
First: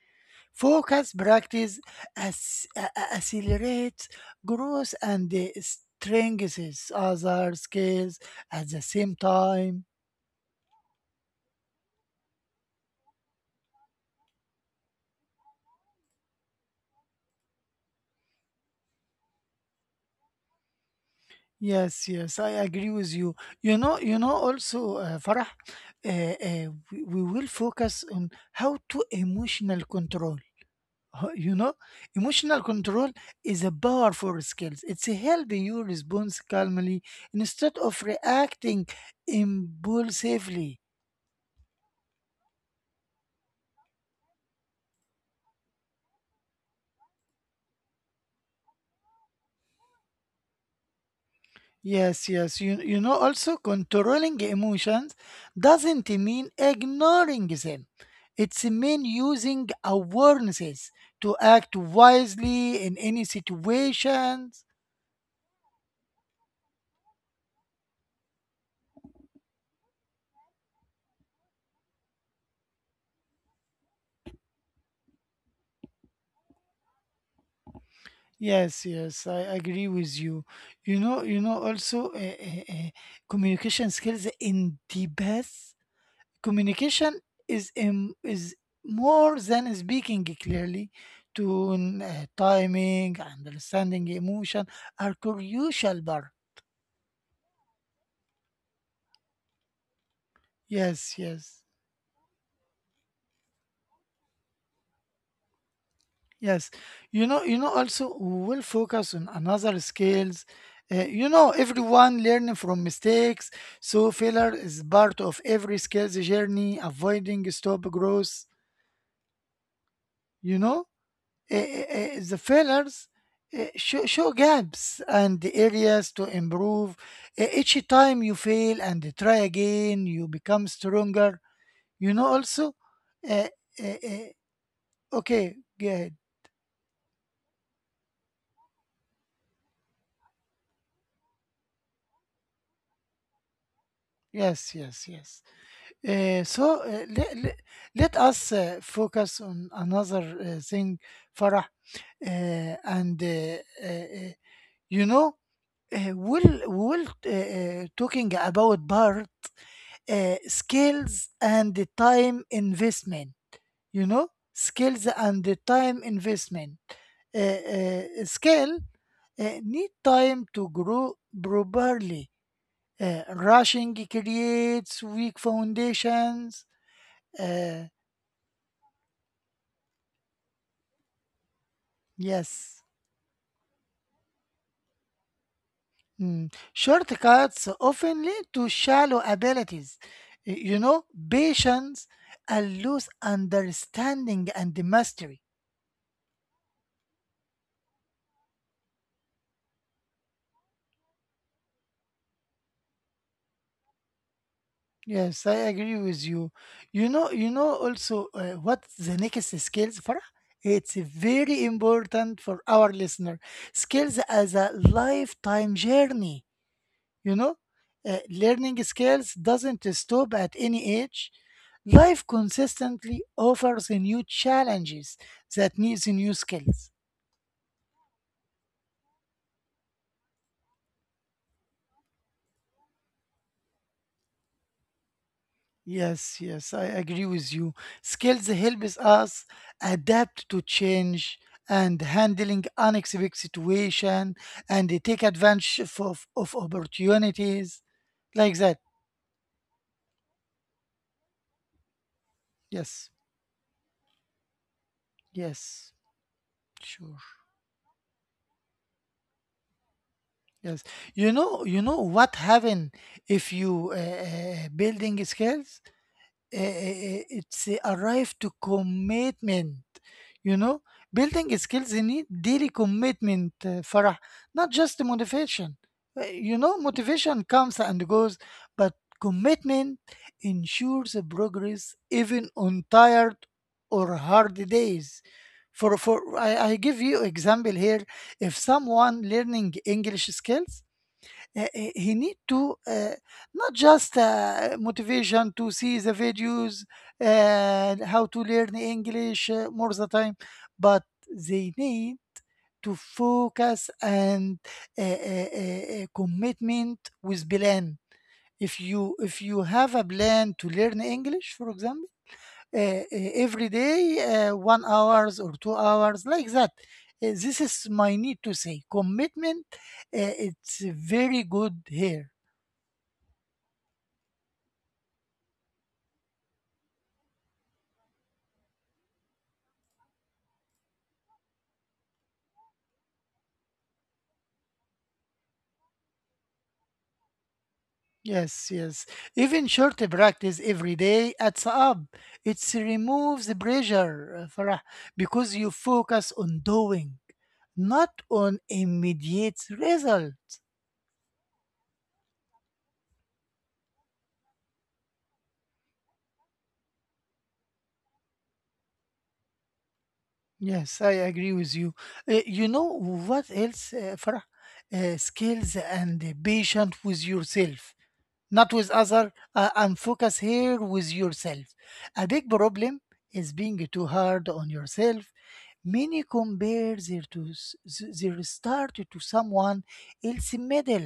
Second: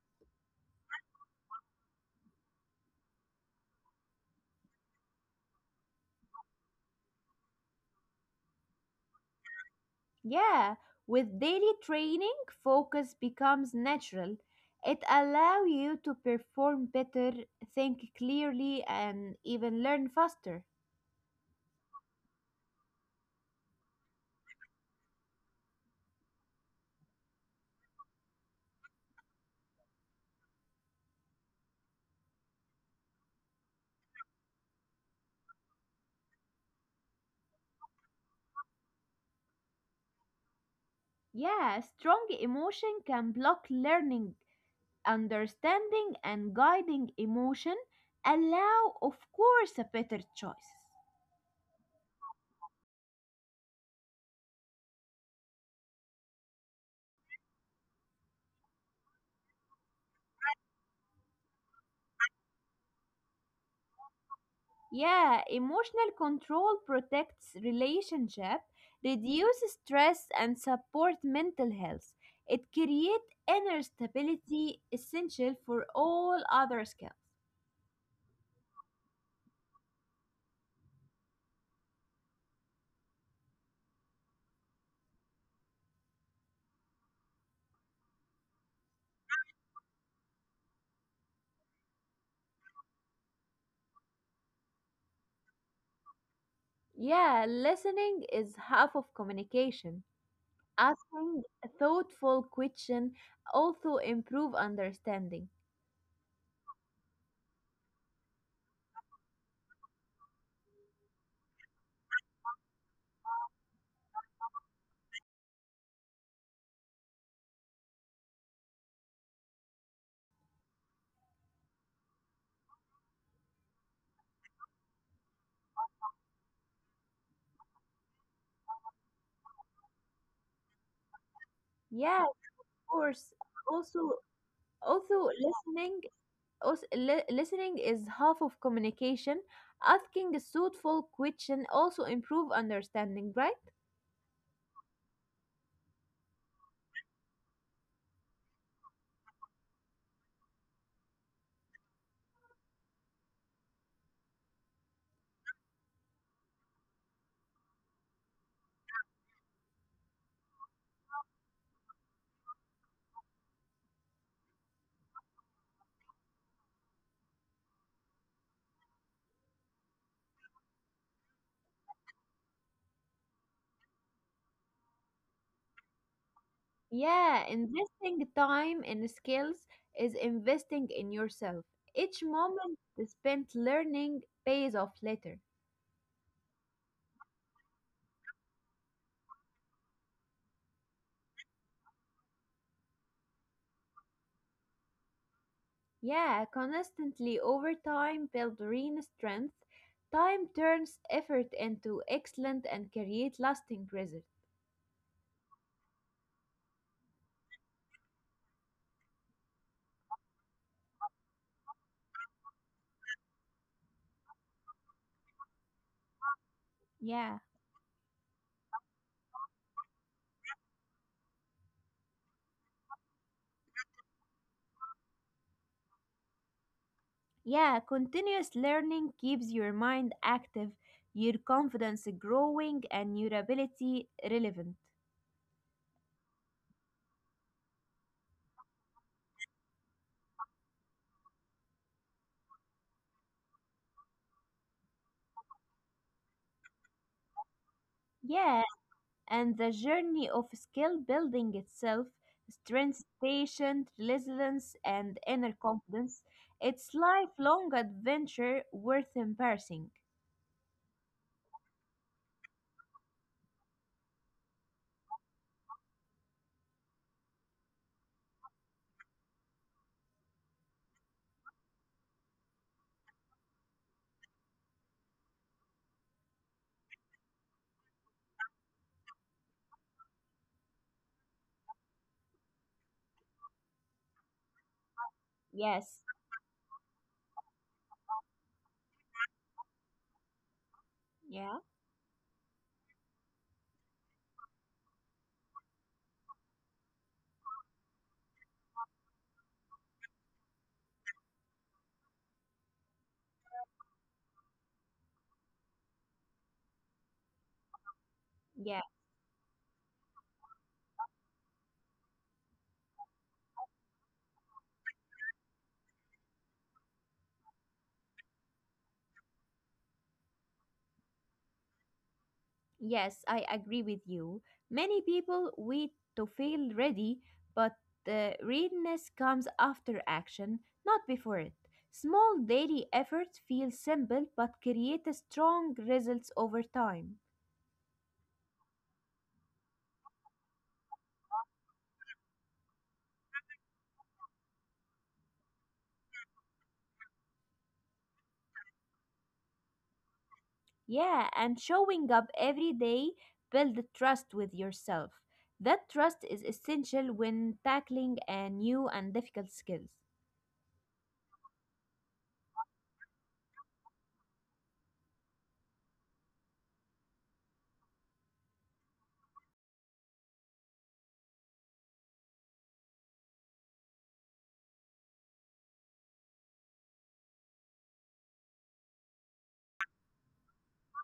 A: Focus practice accelerates growth and strengthens other skills at the same time.
B: Yeah, with daily training focus becomes natural. It allow you to perform better, think clearly and even learn faster.
A: Yes, yes, I agree with you. You know also, Farah, we will focus on how to emotional control. You know, emotional control is a powerful skill. It's helping you respond calmly instead of reacting impulsively.
B: Yeah, strong emotion can block learning understanding and guiding emotion allow of course a better choice.
A: Yes, yes. You know, also controlling emotions doesn't mean ignoring them. It's mean using awarenesses to act wisely in any situations.
B: Yeah, emotional control protects relationship, reduces stress and support mental health. It creates inner stability essential for all other skills.
A: Yes, yes, I agree with you. You know, also communication skills in the best. Communication is more than speaking clearly. Tone, timing, understanding emotion are crucial. Bar,
B: Yeah, listening is half of communication.
A: yes,
B: Asking
A: yes,
B: thoughtful question also improve understanding.
A: yes. You know. Also, we will focus on another skills. You know, everyone learn from mistakes, so failure is part of every skills journey. Avoiding stop growth. You know. The fillers show gaps and the areas to improve. Each time you fail and try again, you become stronger. You know,
B: Yeah, of
A: also,
B: course.
A: uh, uh,
B: also
A: uh,
B: also
A: okay,
B: listening.
A: good.
B: Listening is half of communication. Asking a thoughtful question also improve understanding, right?
A: Yes, yes, yes. So let us focus on another thing, Farah. And uh, uh, you know, we'll talking about bird. Skills and the time investment, you know, skills and the time investment. Skill need time to grow properly. Rushing creates weak foundations.
B: Yeah,
A: Uh,
B: investing time and skills is investing in yourself. Each
A: yes.
B: moment spent learning pays off later.
A: Mm. Shortcuts often lead to shallow abilities. You know, patience and loose understanding and mastery.
B: Yeah, constantly over time build real strength. Time turns effort into excellent and create lasting results.
A: Yes, I agree with you. You know also what the next skills for? It's very important for our listener. Skills as a lifetime journey, you
B: Yeah.
A: know? Learning skills doesn't stop at any age. Life consistently offers new challenges that needs new skills.
B: Yeah, continuous learning keeps your mind active, your confidence growing, and your ability relevant.
A: Yes, yes, I agree with you. Skills helps us adapt to change and handling unexpected situation and they take advantage of opportunities like
B: Yeah,
A: that.
B: and the journey of skill building itself,
A: Yes,
B: strength, patience, resilience, and inner
A: yes,
B: confidence, it's
A: sure.
B: lifelong adventure worth embracing.
A: Yes, you know what happen if you building skills. It's a arrive to commitment, you know, building skills need daily commitment farah, not just the motivation. You know motivation comes and goes but commitment ensures a progress even on tired or hard days.
B: Yes.
A: For I give you example here. If someone learning english skills uh,
B: Yeah.
A: he he need to not just motivation to see the videos how to learn english more the time, but they need to focus and commitment with plan. If
B: Yeah.
A: you if you have a plan to learn english for example uh, uh, every day 1 hour or 2 hours like that. This is my need to say commitment it's very good here.
B: Yes, I agree with you. Many people wait to feel ready, but readiness comes after action, not before it. Small daily efforts feel simple but create a strong results over time.
A: Yes, yes. Even short practice every day adds up. It removes the pressure, Farah, because you focus on doing, not on immediate results.
B: Yeah, and showing up every day build trust with yourself. That trust is essential when tackling a new and difficult skills.
A: Yes, I agree with you. You know what else, Farah? Skills and patient with yourself, not with other, and focus here with yourself. A big problem is being too hard on yourself. Many compare their to their start to someone else's medal.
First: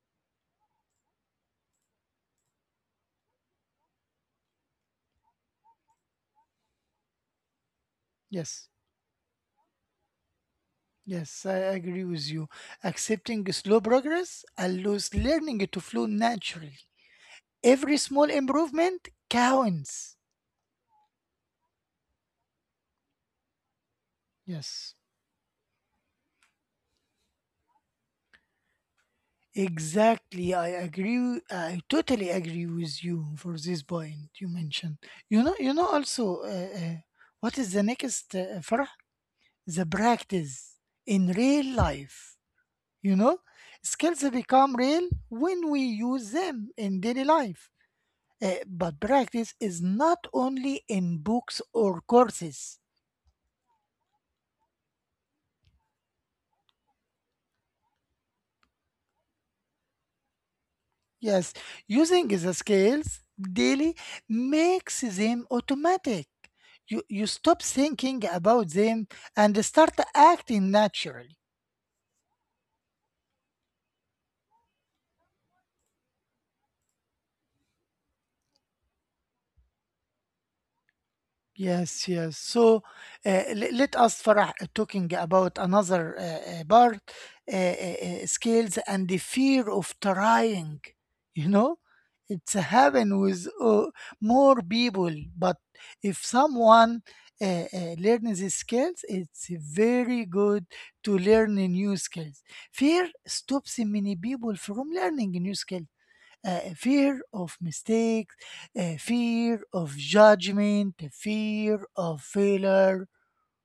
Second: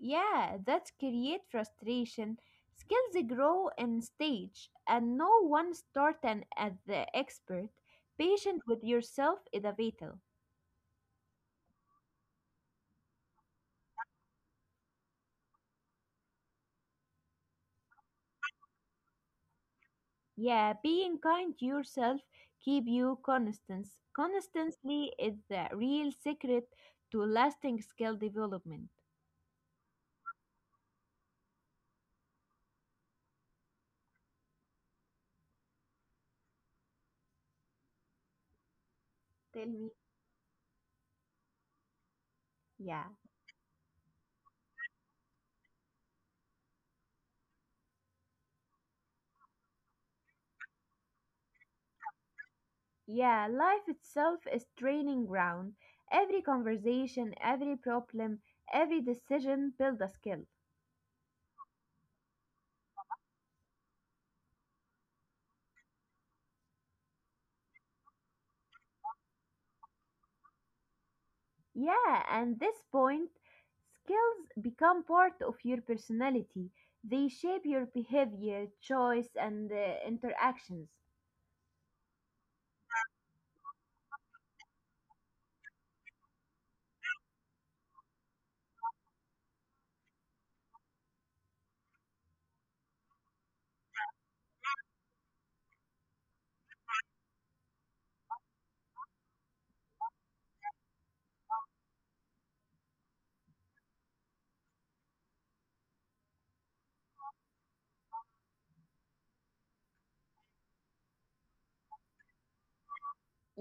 B: Yeah, that create frustration. Skills grow in stage, and no one start an as the expert. Patient
A: Yes,
B: with yourself is a vital.
A: yes, I agree with you. Accepting slow progress allows learning to flow naturally. Every small improvement counts.
B: Yeah, being kind to yourself keep you constant.
A: Yes.
B: Constantly is the real secret to lasting skill development.
A: Exactly, I agree. I totally agree with you for this point you mentioned. You know. Also, what is the next for
B: Tell
A: the
B: me.
A: practice in real life? You
B: Yeah.
A: know, skills become real when we use them in daily life. But practice is not only in books or courses.
B: Yeah, life itself is training ground. Every conversation, every problem, every decision build a skill.
A: Yes, using the scales daily makes them automatic. You stop thinking about them and start acting naturally.
B: Yeah, and this point, skills become part of your personality. They shape your behavior, choice, and interactions.
A: Yes, yes. So let us, Farah, talking about another part, uh, uh, skills and the fear of trying. You know, it's happen with more people, but if someone uh, learns these skills, it's very good to learn new skills. Fear stops many people from learning new skills, fear of mistakes, fear of judgment, fear of failure.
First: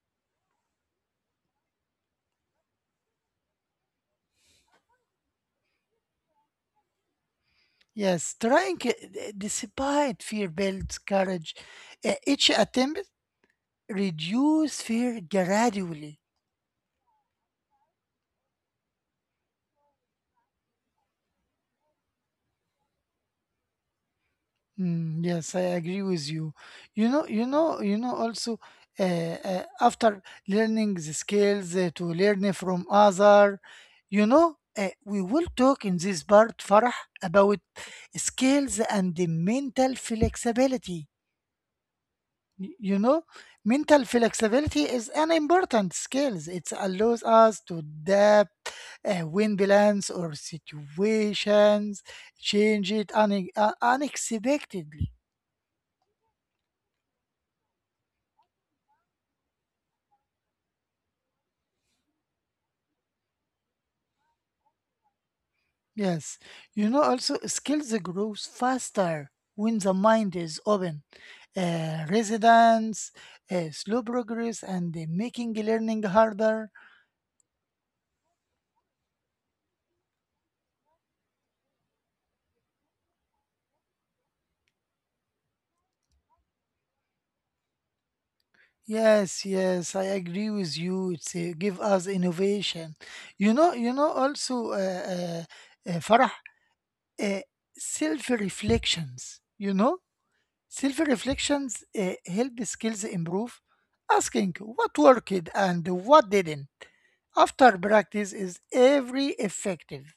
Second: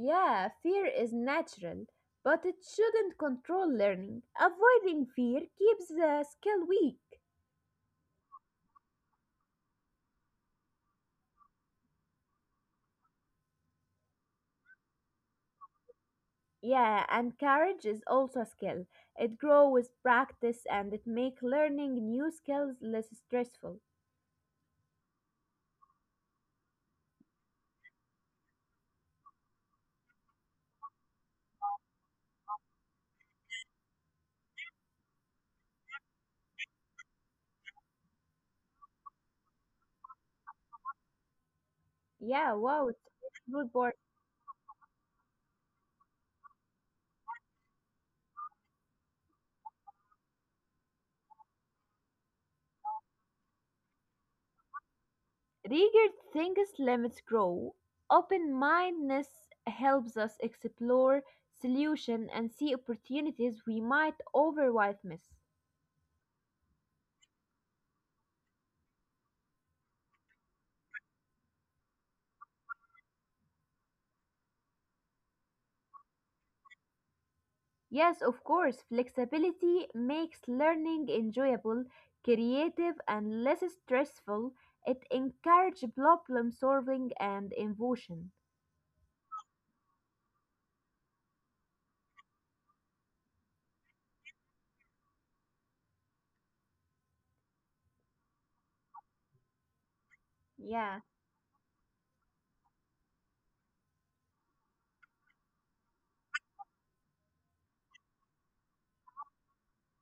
B: Yeah, fear is natural, but it shouldn't control learning. Avoiding fear keeps the skill weak.
A: Yes, trying despite fear builds courage. Each attempt reduce fear gradually.
B: Yeah, and courage is also a skill. It grows with practice and it makes learning new skills less stressful.
A: Mm, yes, I agree with you. You know. Also, after learning the skills to learn from other, you know, we will talk in this part, Farah, about skills and the mental flexibility.
B: Yeah, wow,
A: You
B: it's
A: know,
B: a good point.
A: mental flexibility is an important skill. It allows us to adapt, win balance or situations, change it unexpectedly.
B: Rigid things limits grow. Open mindedness helps us explore solutions and see opportunities we might otherwise miss.
A: Yes, you know, also skills grows faster when the mind is open. Resilience, slow progress, and making learning harder.
B: Yes, of course, flexibility makes learning enjoyable, creative, and less stressful. It encourages problem solving and innovation.
A: Yes, yes, I agree with you. It's give us innovation. You know, also, Farah, uh, self reflections. You know, self
B: Yeah.
A: reflections help the skills improve. Asking what worked and what didn't after practice is every effective.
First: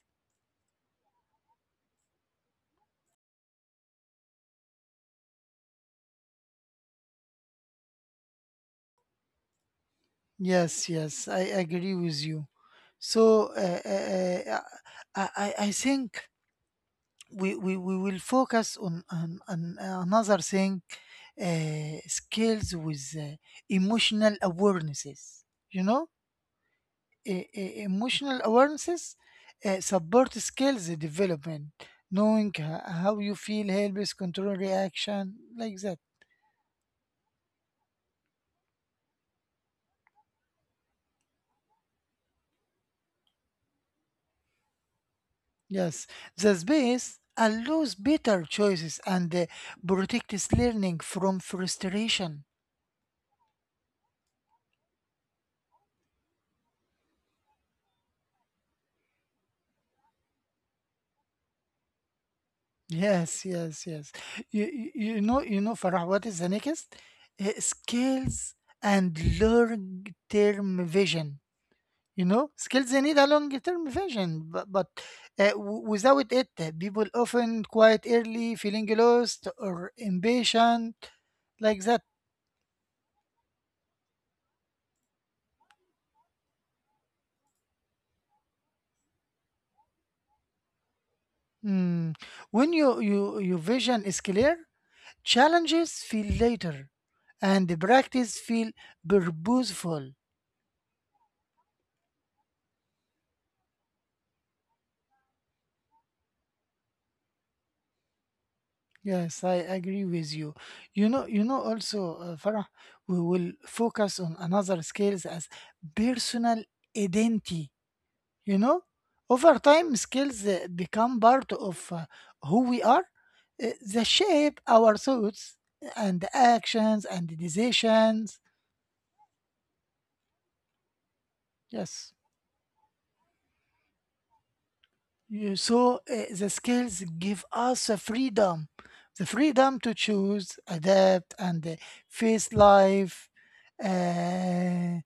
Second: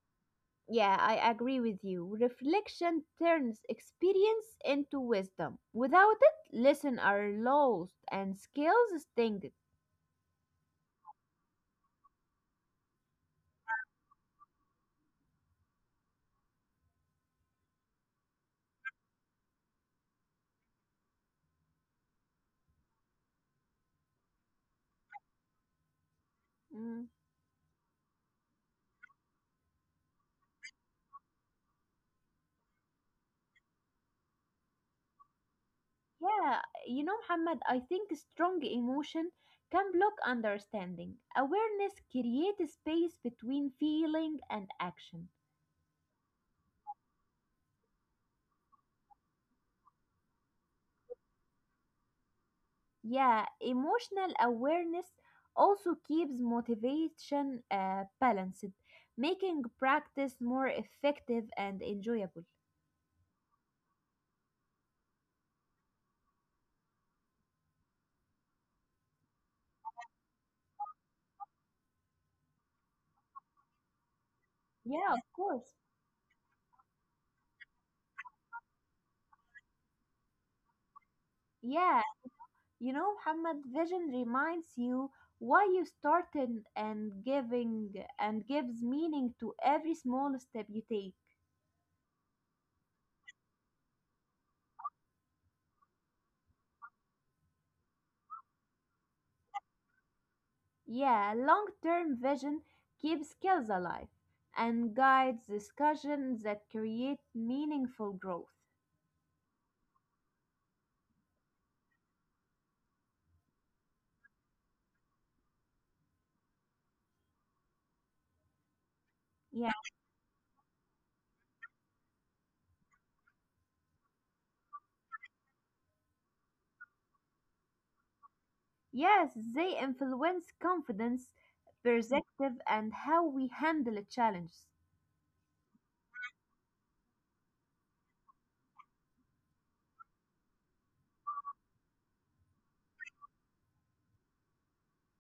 B: Yeah, I agree with you. Reflection turns experience into wisdom. Without it, lessons are lost and skills stinged.
A: Yes, yes, I agree with you. So uh, uh, I think we will focus on another thing, skills with emotional awarenesses. You know,
B: Mm.
A: Emotional awarenesses support skills development, knowing how you feel helps control reaction, like that.
B: Yeah, you know, Muhammad, I think strong emotion can block understanding. Awareness creates space between feeling and action.
A: Yes, the space allows better choices and protects learning from frustration.
B: Yeah, emotional awareness also keeps motivation balanced, making practice more effective and enjoyable.
A: Yes, yes, yes. You know, Farah, what is the next? Skills and long-term vision. You know, skills they need a long-term vision, but
B: Yeah, of course.
A: without it, people often quite early feeling lost or impatient, like
B: Yeah,
A: that.
B: you know, Muhammad, vision reminds you why you started and giving and gives meaning to every small step you take.
A: Mm. When your vision is clear, challenges feel later, and the practice feel purposeful.
B: Yeah, long-term vision keeps skills alive and guides discussions that create meaningful growth.
A: Yes, I agree with you. You know, you know. Also, Farah, we will focus on another skills as personal identity. You know,
B: Yeah.
A: over time, skills become part of who we are. They shape our thoughts and actions and decisions.
B: Yes, they influence confidence,
A: Yes.
B: perspective, and how we handle challenges.
A: You saw the skills give us a freedom, the freedom to choose, adapt, and face life uh,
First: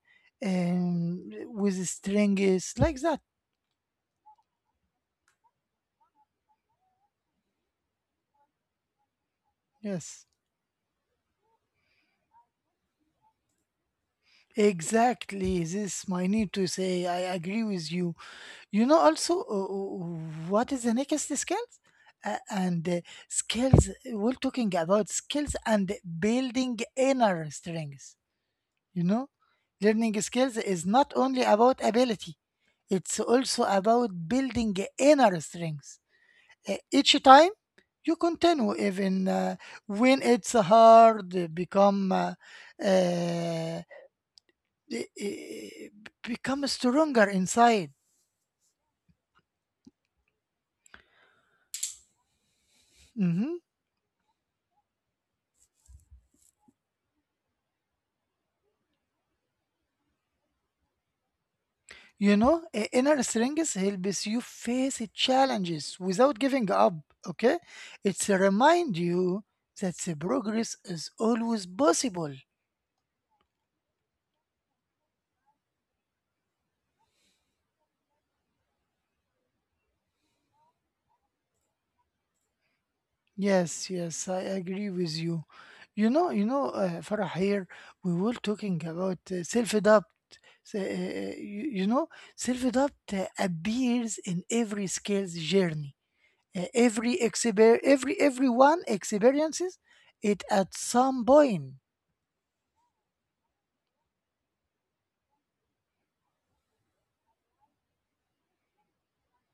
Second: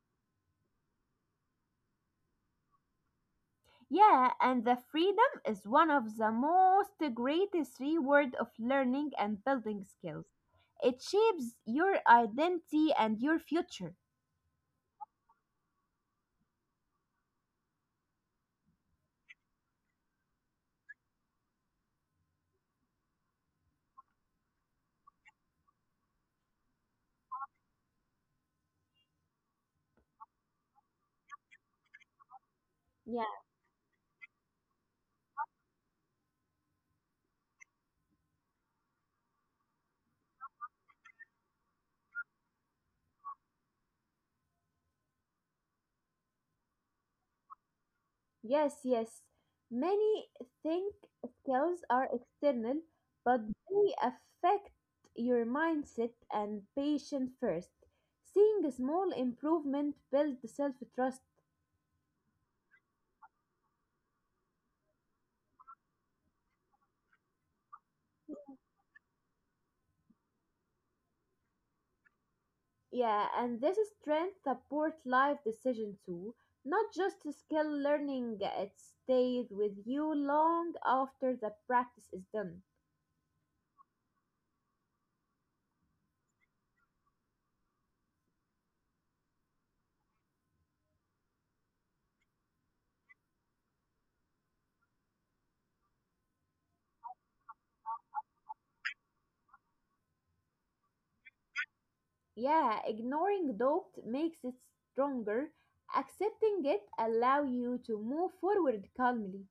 A: with strings, like that.
B: Yeah, and the freedom is one of the most greatest reward of learning and building skills.
A: Yes,
B: It shapes your identity and your future.
A: exactly. This I need to say. I agree with you. You know, also, what is the next skills? And skills. We're talking about skills and building inner strength. You know, learning skills is not only about ability, it's
B: Yeah,
A: also about building inner strengths. Each time you continue, even when it's hard, uh, e- e- become stronger inside.
B: yes, yes. Many think skills are external, but
A: Mhm.
B: they affect your mindset and patience first. Seeing a small improvement builds self trust.
A: You know, inner strength helps you face challenges without giving up. Okay, it's a remind you that the progress is always possible.
B: Yeah, and this strength support life decision too, not just skill learning. It stays with you long after the practice is done.
A: Yes, yes, I agree with you. You know, Farah here, we were talking about self-doubt. So, you know, self-doubt appears in every skills journey. Everyone experiences it at some point.
B: Yeah, ignoring doubt makes it stronger. Accepting it allow you to move forward calmly.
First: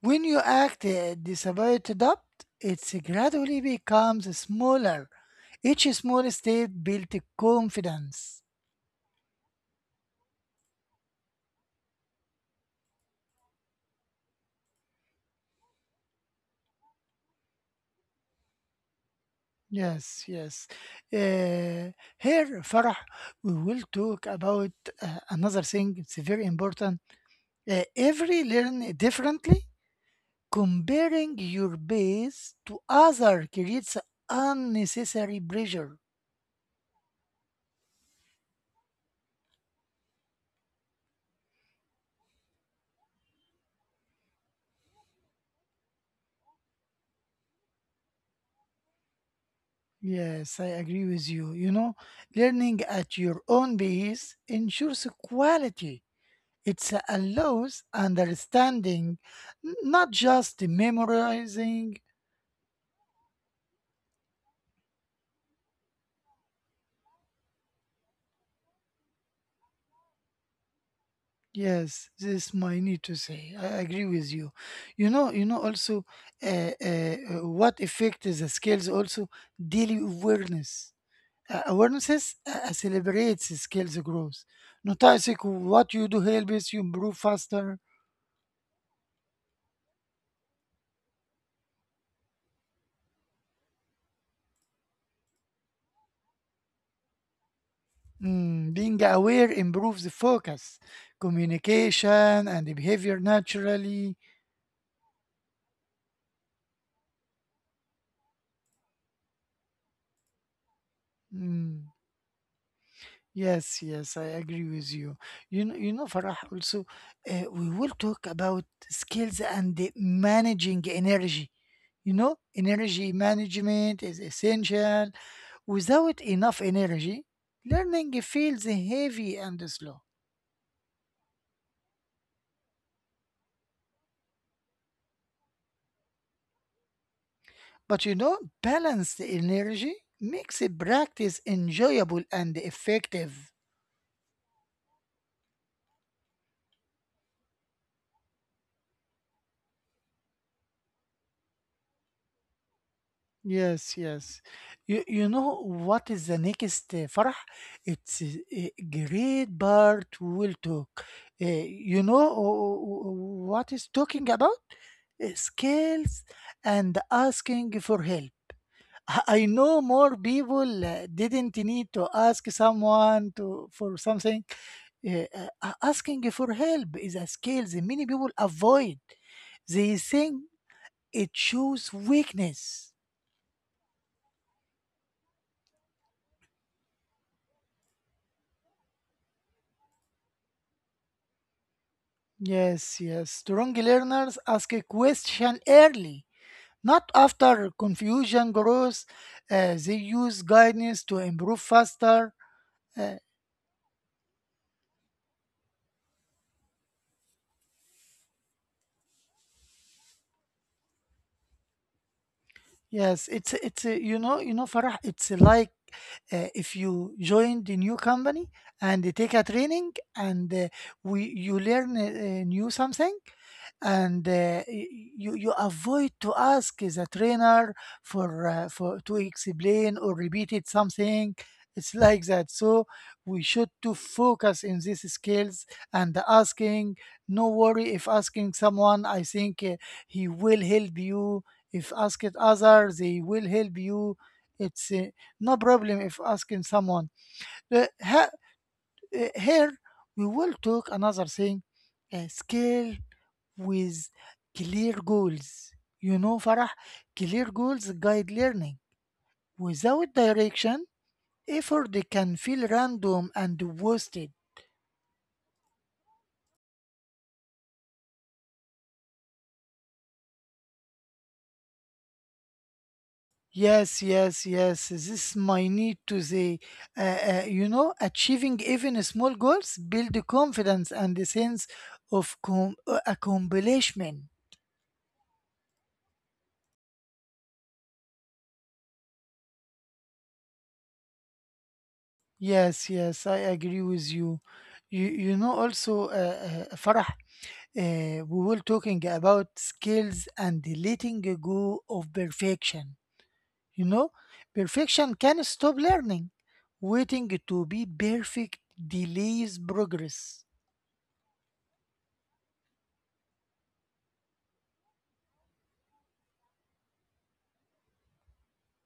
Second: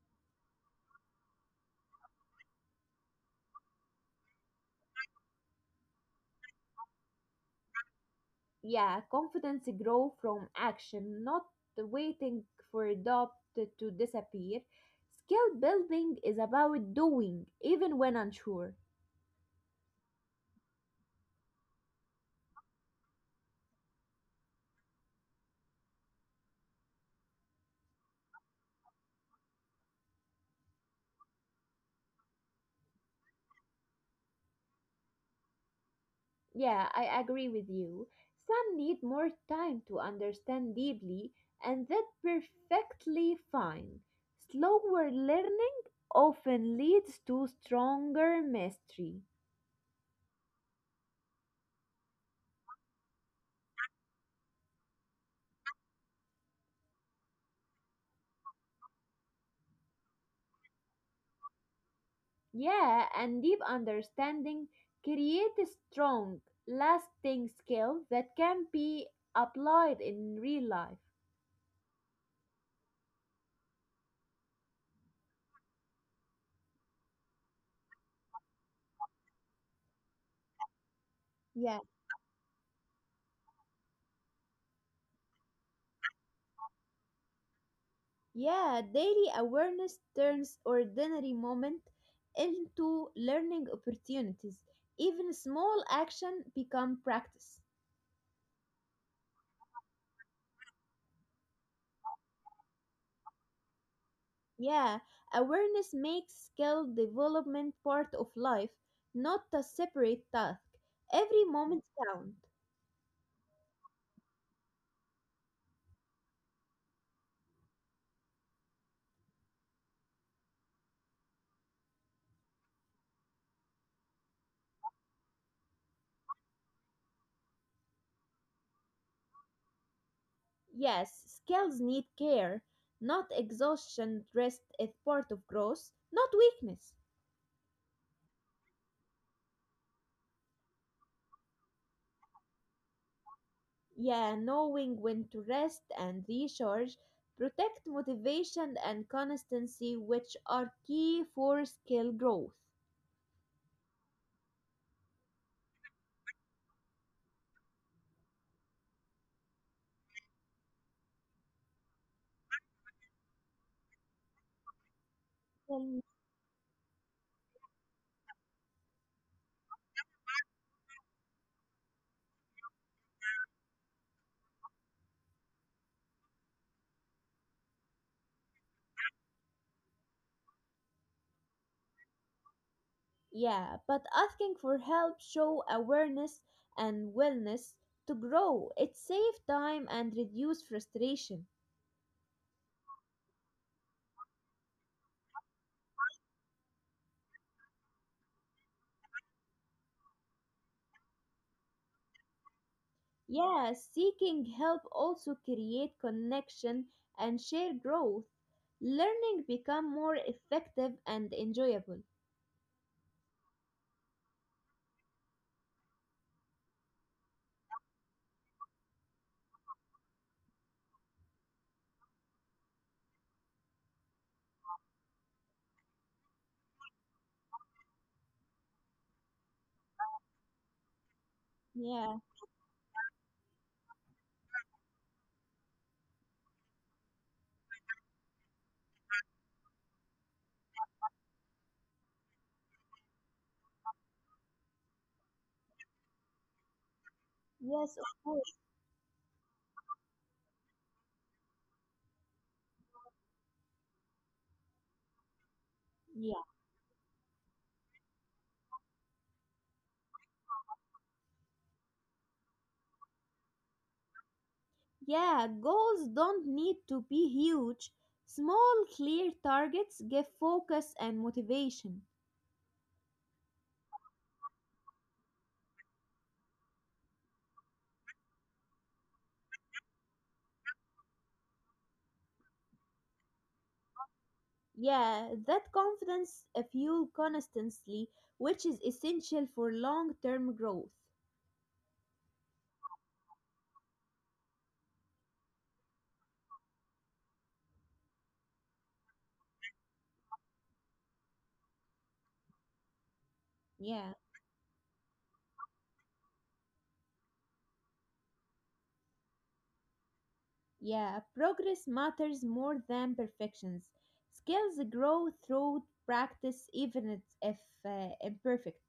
A: When you act despite doubt, it gradually becomes smaller. Each small step builds confidence.
B: Yeah, confidence grow from action, not waiting for doubt to disappear. Skill building is about doing, even when unsure.
A: Yes, yes. Uh, here, Farah, we will talk about another thing. It's very important. Every learn differently. Comparing your base to other creates unnecessary pressure.
B: Yeah, I agree with you. Some need more time to understand deeply, and that's perfectly fine. Slower learning often leads to stronger mastery.
A: Yes, I agree with you. You know, learning at your own pace ensures quality. It allows understanding, not just memorizing.
B: Yeah, and deep understanding creates strong, lasting skills that can be applied in real life.
A: Yes, this is my need to say. I agree with you. You know, you know, also, uh, what effect is the skills also daily awareness. Uh,
B: Yeah.
A: awarenesses celebrates the skills growth. Noticing what you do helps you improve faster.
B: Yeah, daily awareness turns ordinary moment into learning opportunities. Even small action become practice.
A: Being aware improves the focus, communication, and the behavior naturally.
B: Yeah, awareness makes skill development part of life, not a separate task. Every moment
A: Mm.
B: counts.
A: Yes, yes, I agree with you. You know, Farah, also, we will talk about skills and the managing energy. You know, energy management is essential. Without enough energy, learning feels heavy and slow.
B: Yes, skills need care, not exhaustion. Rest is part of growth, not weakness.
A: But you know, balanced energy makes a practice enjoyable and effective.
B: Yeah, knowing when to rest and recharge protect motivation and consistency, which are key for skill growth.
A: Yes, yes. You know what is the next, Farah? It's a great part we'll talk. You know what is talking about? Uh,
B: Um,
A: Skills and asking for help. I know more people didn't need to ask someone to for something. Uh, uh, asking for help is a skill that many people avoid. They think it shows weakness.
B: Yeah, but asking for help show awareness and willingness to grow. It saves time and reduce frustration.
A: Yes, yes. Strong learners ask a question early, not after confusion grows. They use guidance to improve faster. Uh,
B: Yeah, seeking help also create connection and share growth. Learning become more effective and enjoyable.
A: yes, it's you know, Farah. It's like if you join the new company and they take a training, and we you learn new something, and you avoid to ask the trainer for to explain or repeated something, it's
B: Yeah.
A: like that. So we should to focus in these skills and asking. No worry if asking someone, I think he will help you. If ask it others, they will help you. It's no problem if asking someone. Uh,
B: Yes, of
A: he-
B: course.
A: here we will talk another thing, a skill with clear goals. You know,
B: Yeah.
A: Farah, clear goals guide learning. Without direction, effort can feel random and wasted.
B: Yeah, goals don't need to be huge. Small, clear targets give focus and motivation.
A: Yes, yes, yes. This my need to say. You know, achieving even small goals build the confidence and a sense of accomplishment.
B: Yeah, that confidence fuel constantly, which is essential for long term growth.
A: Yes, yes, I agree with you. You know, also, Farah, we were talking about skills and the letting go of perfection. You know,
B: Yeah,
A: perfection can stop learning. Waiting to be perfect delays progress.
B: yeah, progress matters more than perfections. Skills grow through practice, if imperfect.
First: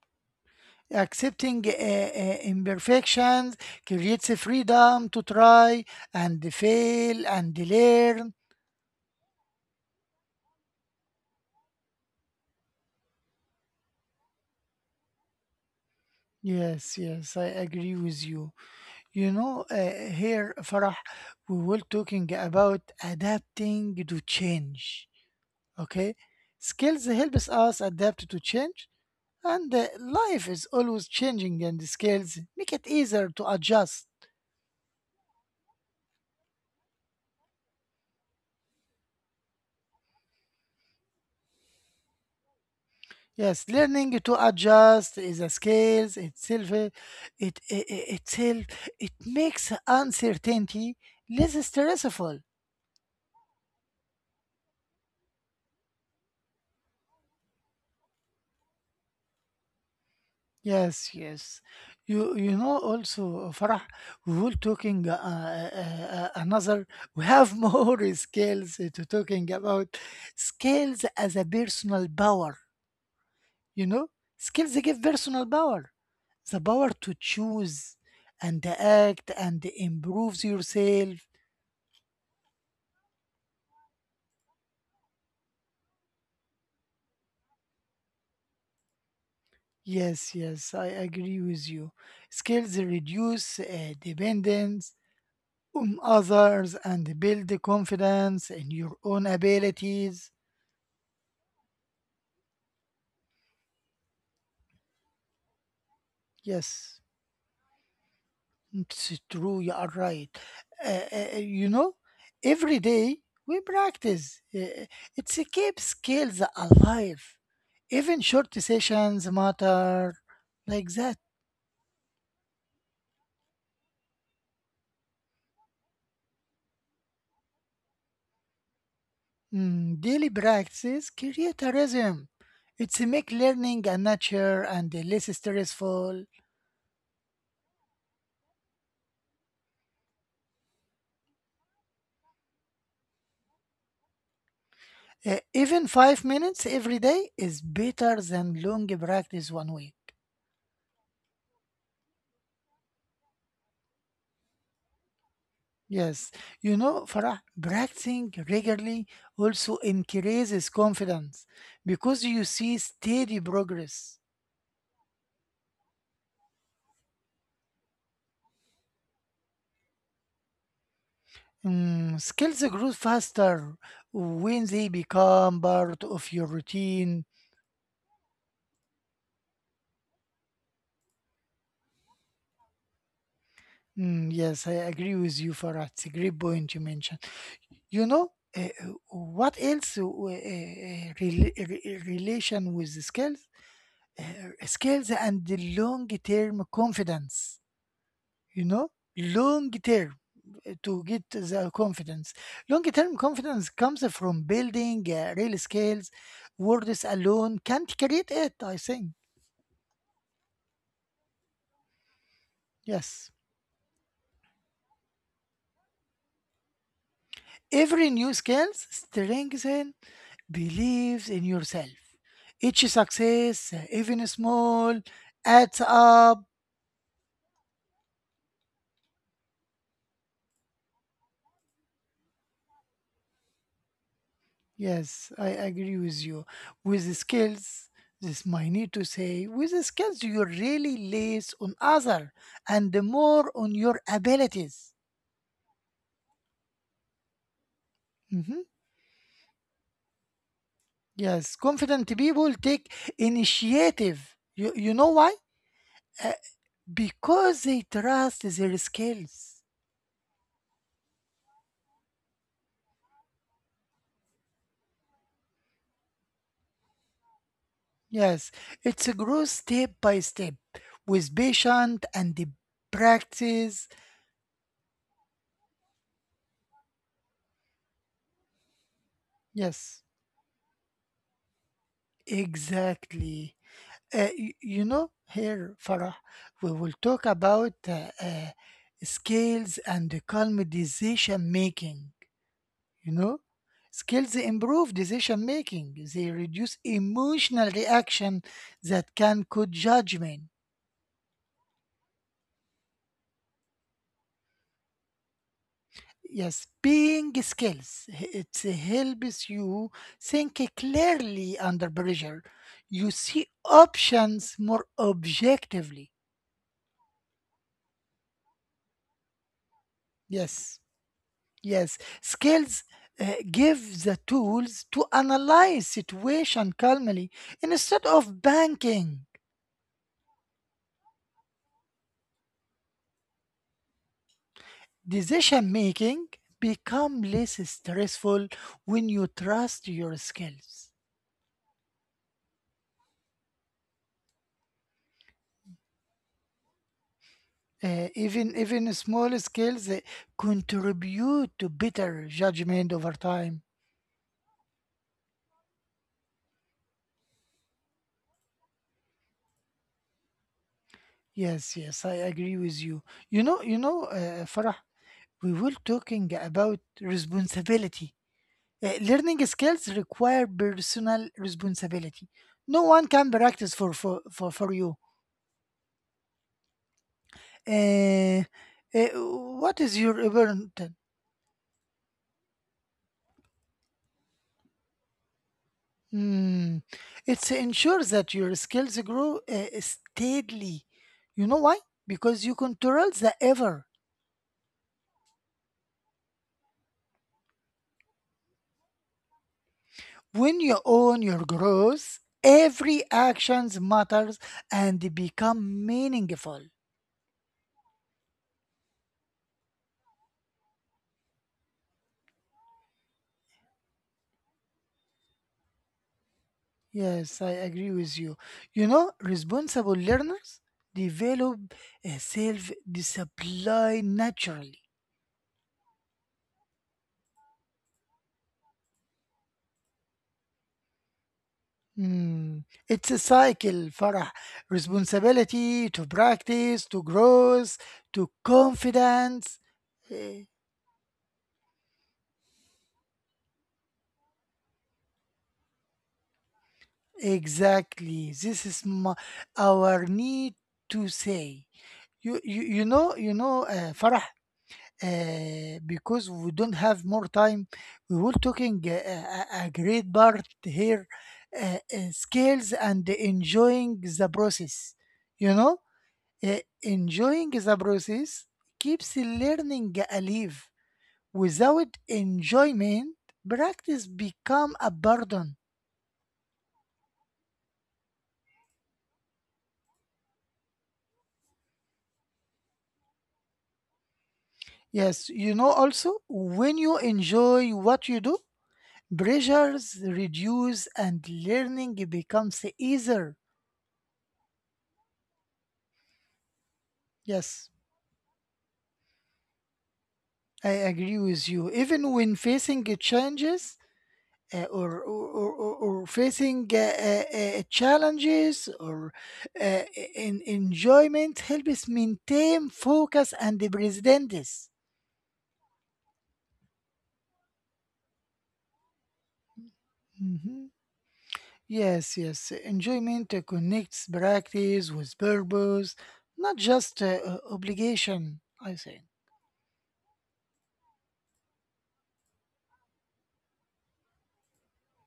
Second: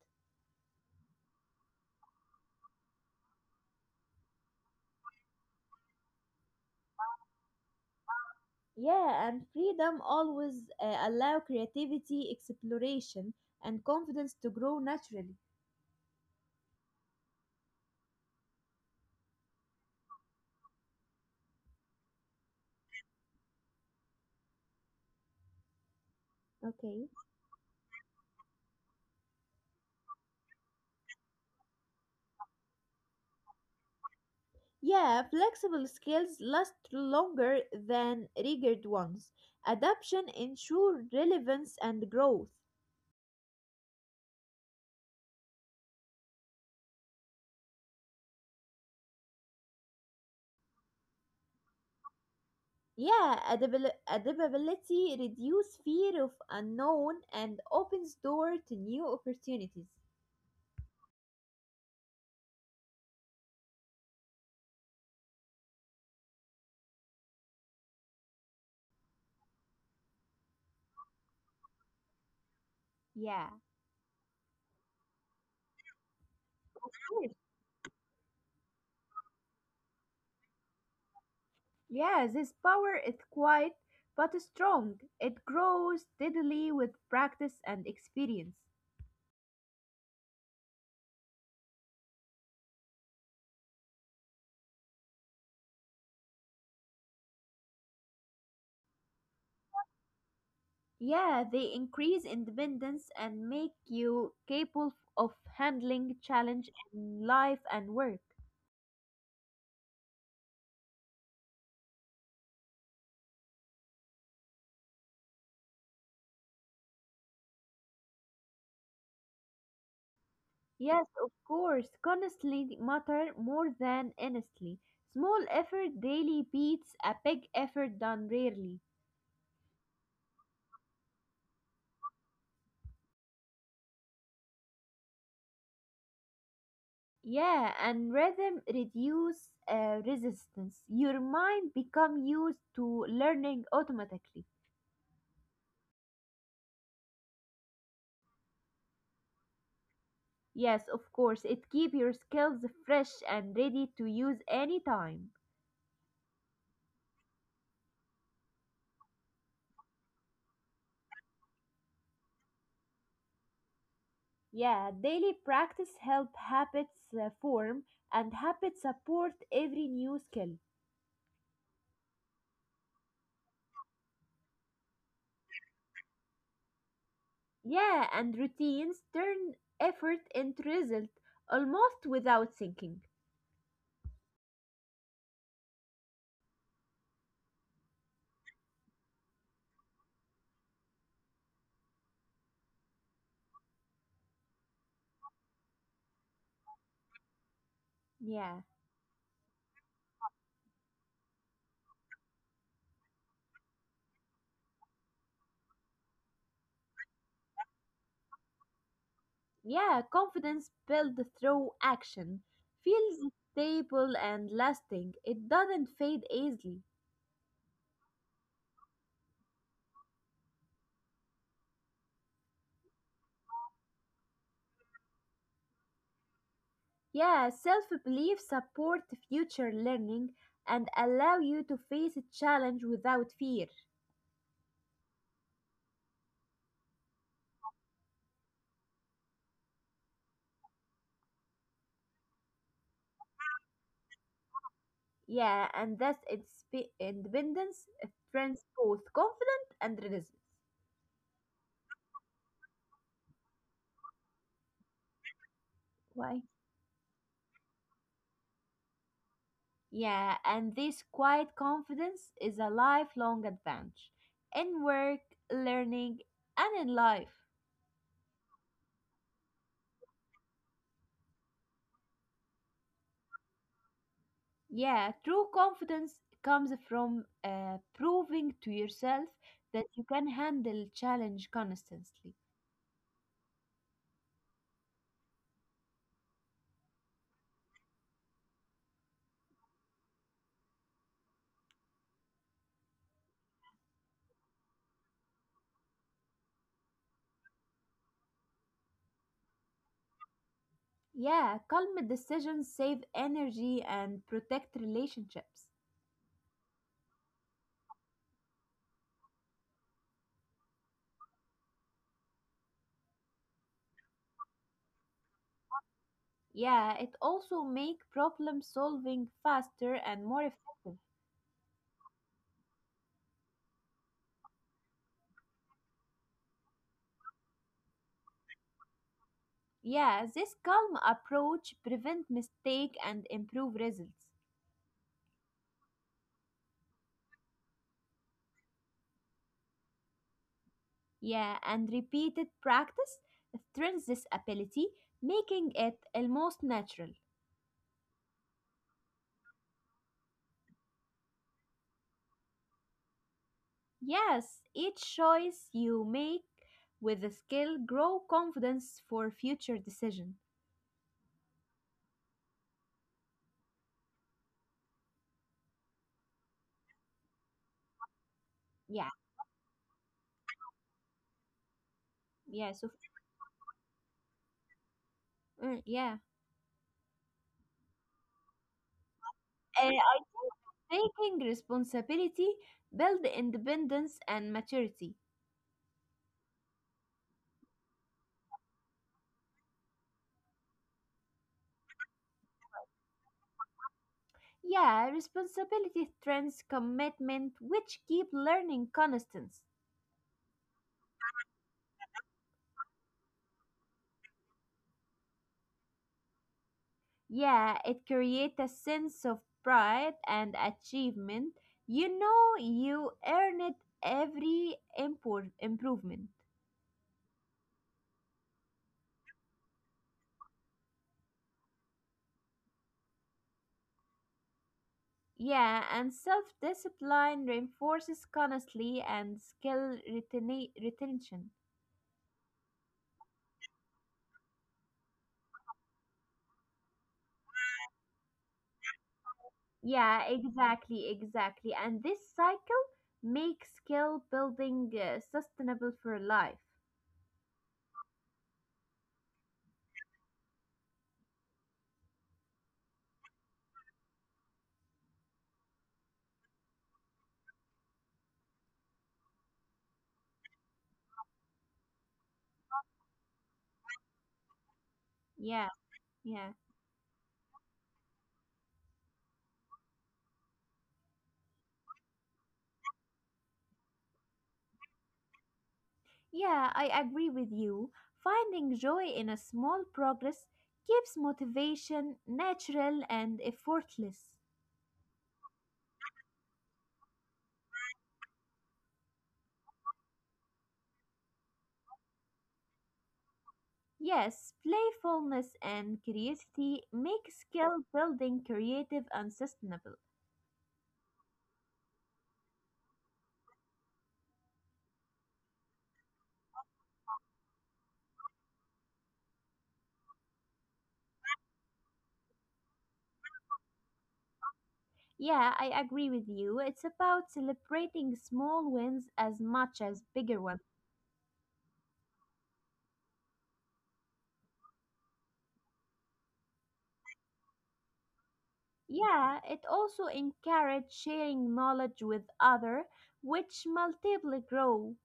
A: Accepting imperfections creates a freedom to try and fail and learn.
B: Yeah, and freedom always allow creativity, exploration, and confidence to grow naturally.
A: Yes, yes, I agree with you. You know, here, Farah, we were talking about adapting to change. Okay, skills
B: Okay.
A: helps us adapt to change, and life is always changing, and skills make it easier to adjust.
B: Yeah, flexible skills last longer than rigid ones. Adaption ensures relevance and growth.
A: Yes, learning to adjust is a skill itself. It, it, it itself it makes uncertainty less stressful.
B: Yeah, adaptability reduces fear of unknown and opens door to new opportunities.
A: Yes, yes. You know, also, Farah, we will talking another. We have more skills to talking about skills as a personal power.
B: Yeah.
A: You know, skills give personal power, the power to
B: Yes.
A: choose and act and improve yourself.
B: Yeah, this power is quiet but strong. It grows steadily with practice and experience.
A: Yes, yes, I agree with you. Skills reduce dependence on others and build confidence in your own abilities.
B: Yeah, they increase independence and make you capable of handling challenge
A: Yes.
B: in life and work.
A: It's true, you are right. You know, every day we practice. It's a skills alive. Even short sessions matter, like
B: Yes,
A: that.
B: of course, constantly matter more than honestly. Small effort daily beats a big effort done rarely.
A: Daily practices create a rhythm. It's make learning a nature and less stressful.
B: Yeah, and rhythm reduce resistance. Your mind become used to learning automatically.
A: Even 5 minutes every day is better than long practice one week.
B: Yes, of course, it keep your skills fresh and ready to use anytime.
A: Yes, you know, Farah, practicing regularly also increases confidence because you see steady progress.
B: Yeah, daily practice help habits form and habits support every new skill.
A: Skills grow faster when they become part of your routine.
B: Yeah, and routines turn effort into result almost without thinking.
A: Mm, yes, I agree with you, Farah. It's a great point you mentioned. You know, uh, what else relation with the skills? Skills and the long-term confidence.
B: Yeah.
A: You know, long term uh, to get the confidence long term confidence comes from building real skills. Words alone can't create it, I think.
B: Yeah, confidence built through action feels
A: Yes,
B: stable and lasting. It doesn't fade easily.
A: every new skills strengthen believes in yourself. Each success, even small, adds up.
B: Yeah, self-belief support future learning and allow you to face a challenge without fear.
A: Yes, I agree with you. With the skills, this might need to say, with the skills you really less on other and more on your abilities.
B: Yeah, and thus independence
A: Mhm.
B: trends both confident and reticent.
A: Yes, confident people take initiative. You know why? Uh,
B: Why?
A: because they trust their skills.
B: Yeah, and this quiet confidence is a lifelong advantage in work, learning, and in life.
A: Yes, it's a growth step by step with patient and the practice.
B: Yeah, true confidence comes from proving to yourself that you
A: Yes,
B: can handle challenge constantly.
A: exactly. You know, here, Farah, we will talk about skills and the calm decision making. You know, skills improve decision making, they reduce emotional reaction that can cause judgment.
B: Yeah, calm decisions save energy and protect relationships.
A: Yes, being skills, it helps you think clearly under pressure. You see options more objectively.
B: Yeah, it also make problem solving faster and more
A: Yes.
B: effective.
A: Yes, skills give the tools to analyze situation calmly instead of banking.
B: Yeah, this calm approach prevent mistake and improve results.
A: Decision making become less stressful when you trust your skills.
B: Yeah, and repeated practice strengthens this ability, making it almost natural.
A: Even small skills contribute to better judgment over time.
B: Yes, each choice you make with the skill grow confidence for future decision.
A: Yes, yes, I agree with you. You know, Farah, we were talking about responsibility. Uh,
B: Yeah,
A: learning skills require personal responsibility.
B: yeah,
A: No
B: so
A: one can practice for you.
B: mm, yeah.
A: Uh, uh, what
B: I
A: is your burden?
B: think taking responsibility build independence and maturity.
A: Hmm. It ensures that your skills grow steadily. You know why? Because you control the ever.
B: Yeah, responsibility trends commitment which keep learning constant.
A: When you own your growth, every actions matters and become meaningful.
B: Yeah, it creates a sense of pride and achievement. You know you earn it improvement.
A: Yes, I agree with you. You know, responsible learners develop a self discipline naturally.
B: Yeah, and self-discipline reinforces constantly and retention.
A: Hmm, it's a cycle, Farah. Responsibility to practice, to growth, to confidence.
B: Yeah,
A: Eh,
B: exactly, exactly. And this cycle makes skill building sustainable for life.
A: Exactly. This is my, our need to say. You know, Farah, because we don't have more time, we will talking a great part here, skills and enjoying the process, you
B: Yeah,
A: know.
B: yeah.
A: Enjoying the process keeps learning alive. Without enjoyment, practice become a burden.
B: Yeah, I agree with you. Finding joy in a small progress keeps motivation natural and effortless.
A: Yes, you know, also when you enjoy what you do, pressures reduce and learning becomes easier.
B: Yes, playfulness and curiosity make
A: Yes,
B: skill building creative and sustainable.
A: I agree with you. Even when facing challenges, or facing challenges or uh, in enjoyment helps maintain focus and the presence.
B: Yeah, I agree with you. It's about celebrating small wins as much as bigger ones.
A: Mhm. Yes, yes. Enjoyment connects practice with purpose, not just obligation, I say.
B: Yeah, it also encourages sharing knowledge with others, which multiply grow.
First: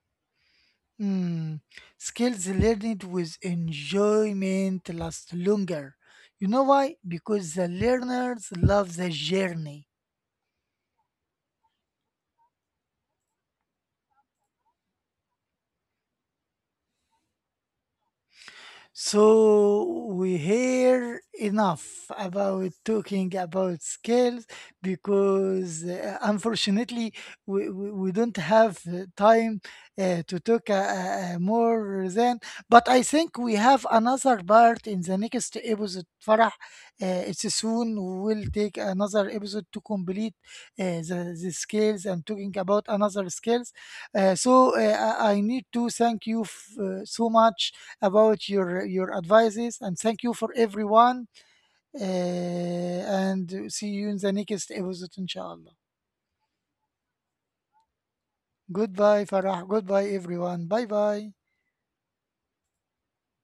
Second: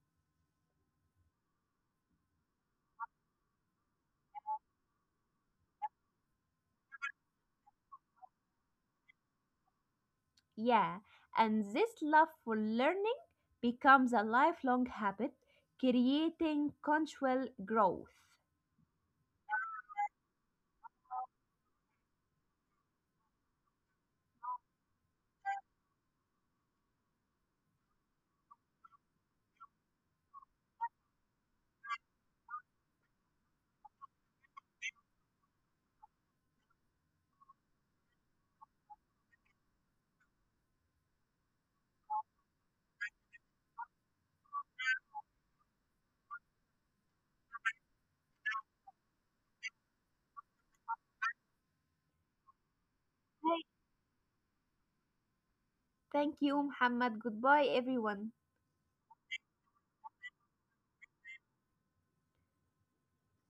A: Mm, skills learned with enjoyment last longer. You know why? Because the learners love the journey.
B: Yeah, and this love for learning becomes a lifelong habit, creating continual growth.
A: So we hear enough about talking about skills, because unfortunately we don't have time to talk more than, but I think we have another part in the next episode, Farah. It's soon, we'll take another episode to complete the skills and talking about another skills. So, I need to thank you so much about your advices, and thank you for everyone, and see you in the next episode, inshallah.
B: Thank you, Muhammad. Goodbye, everyone.
A: Goodbye, Farah. Goodbye, everyone. Bye bye.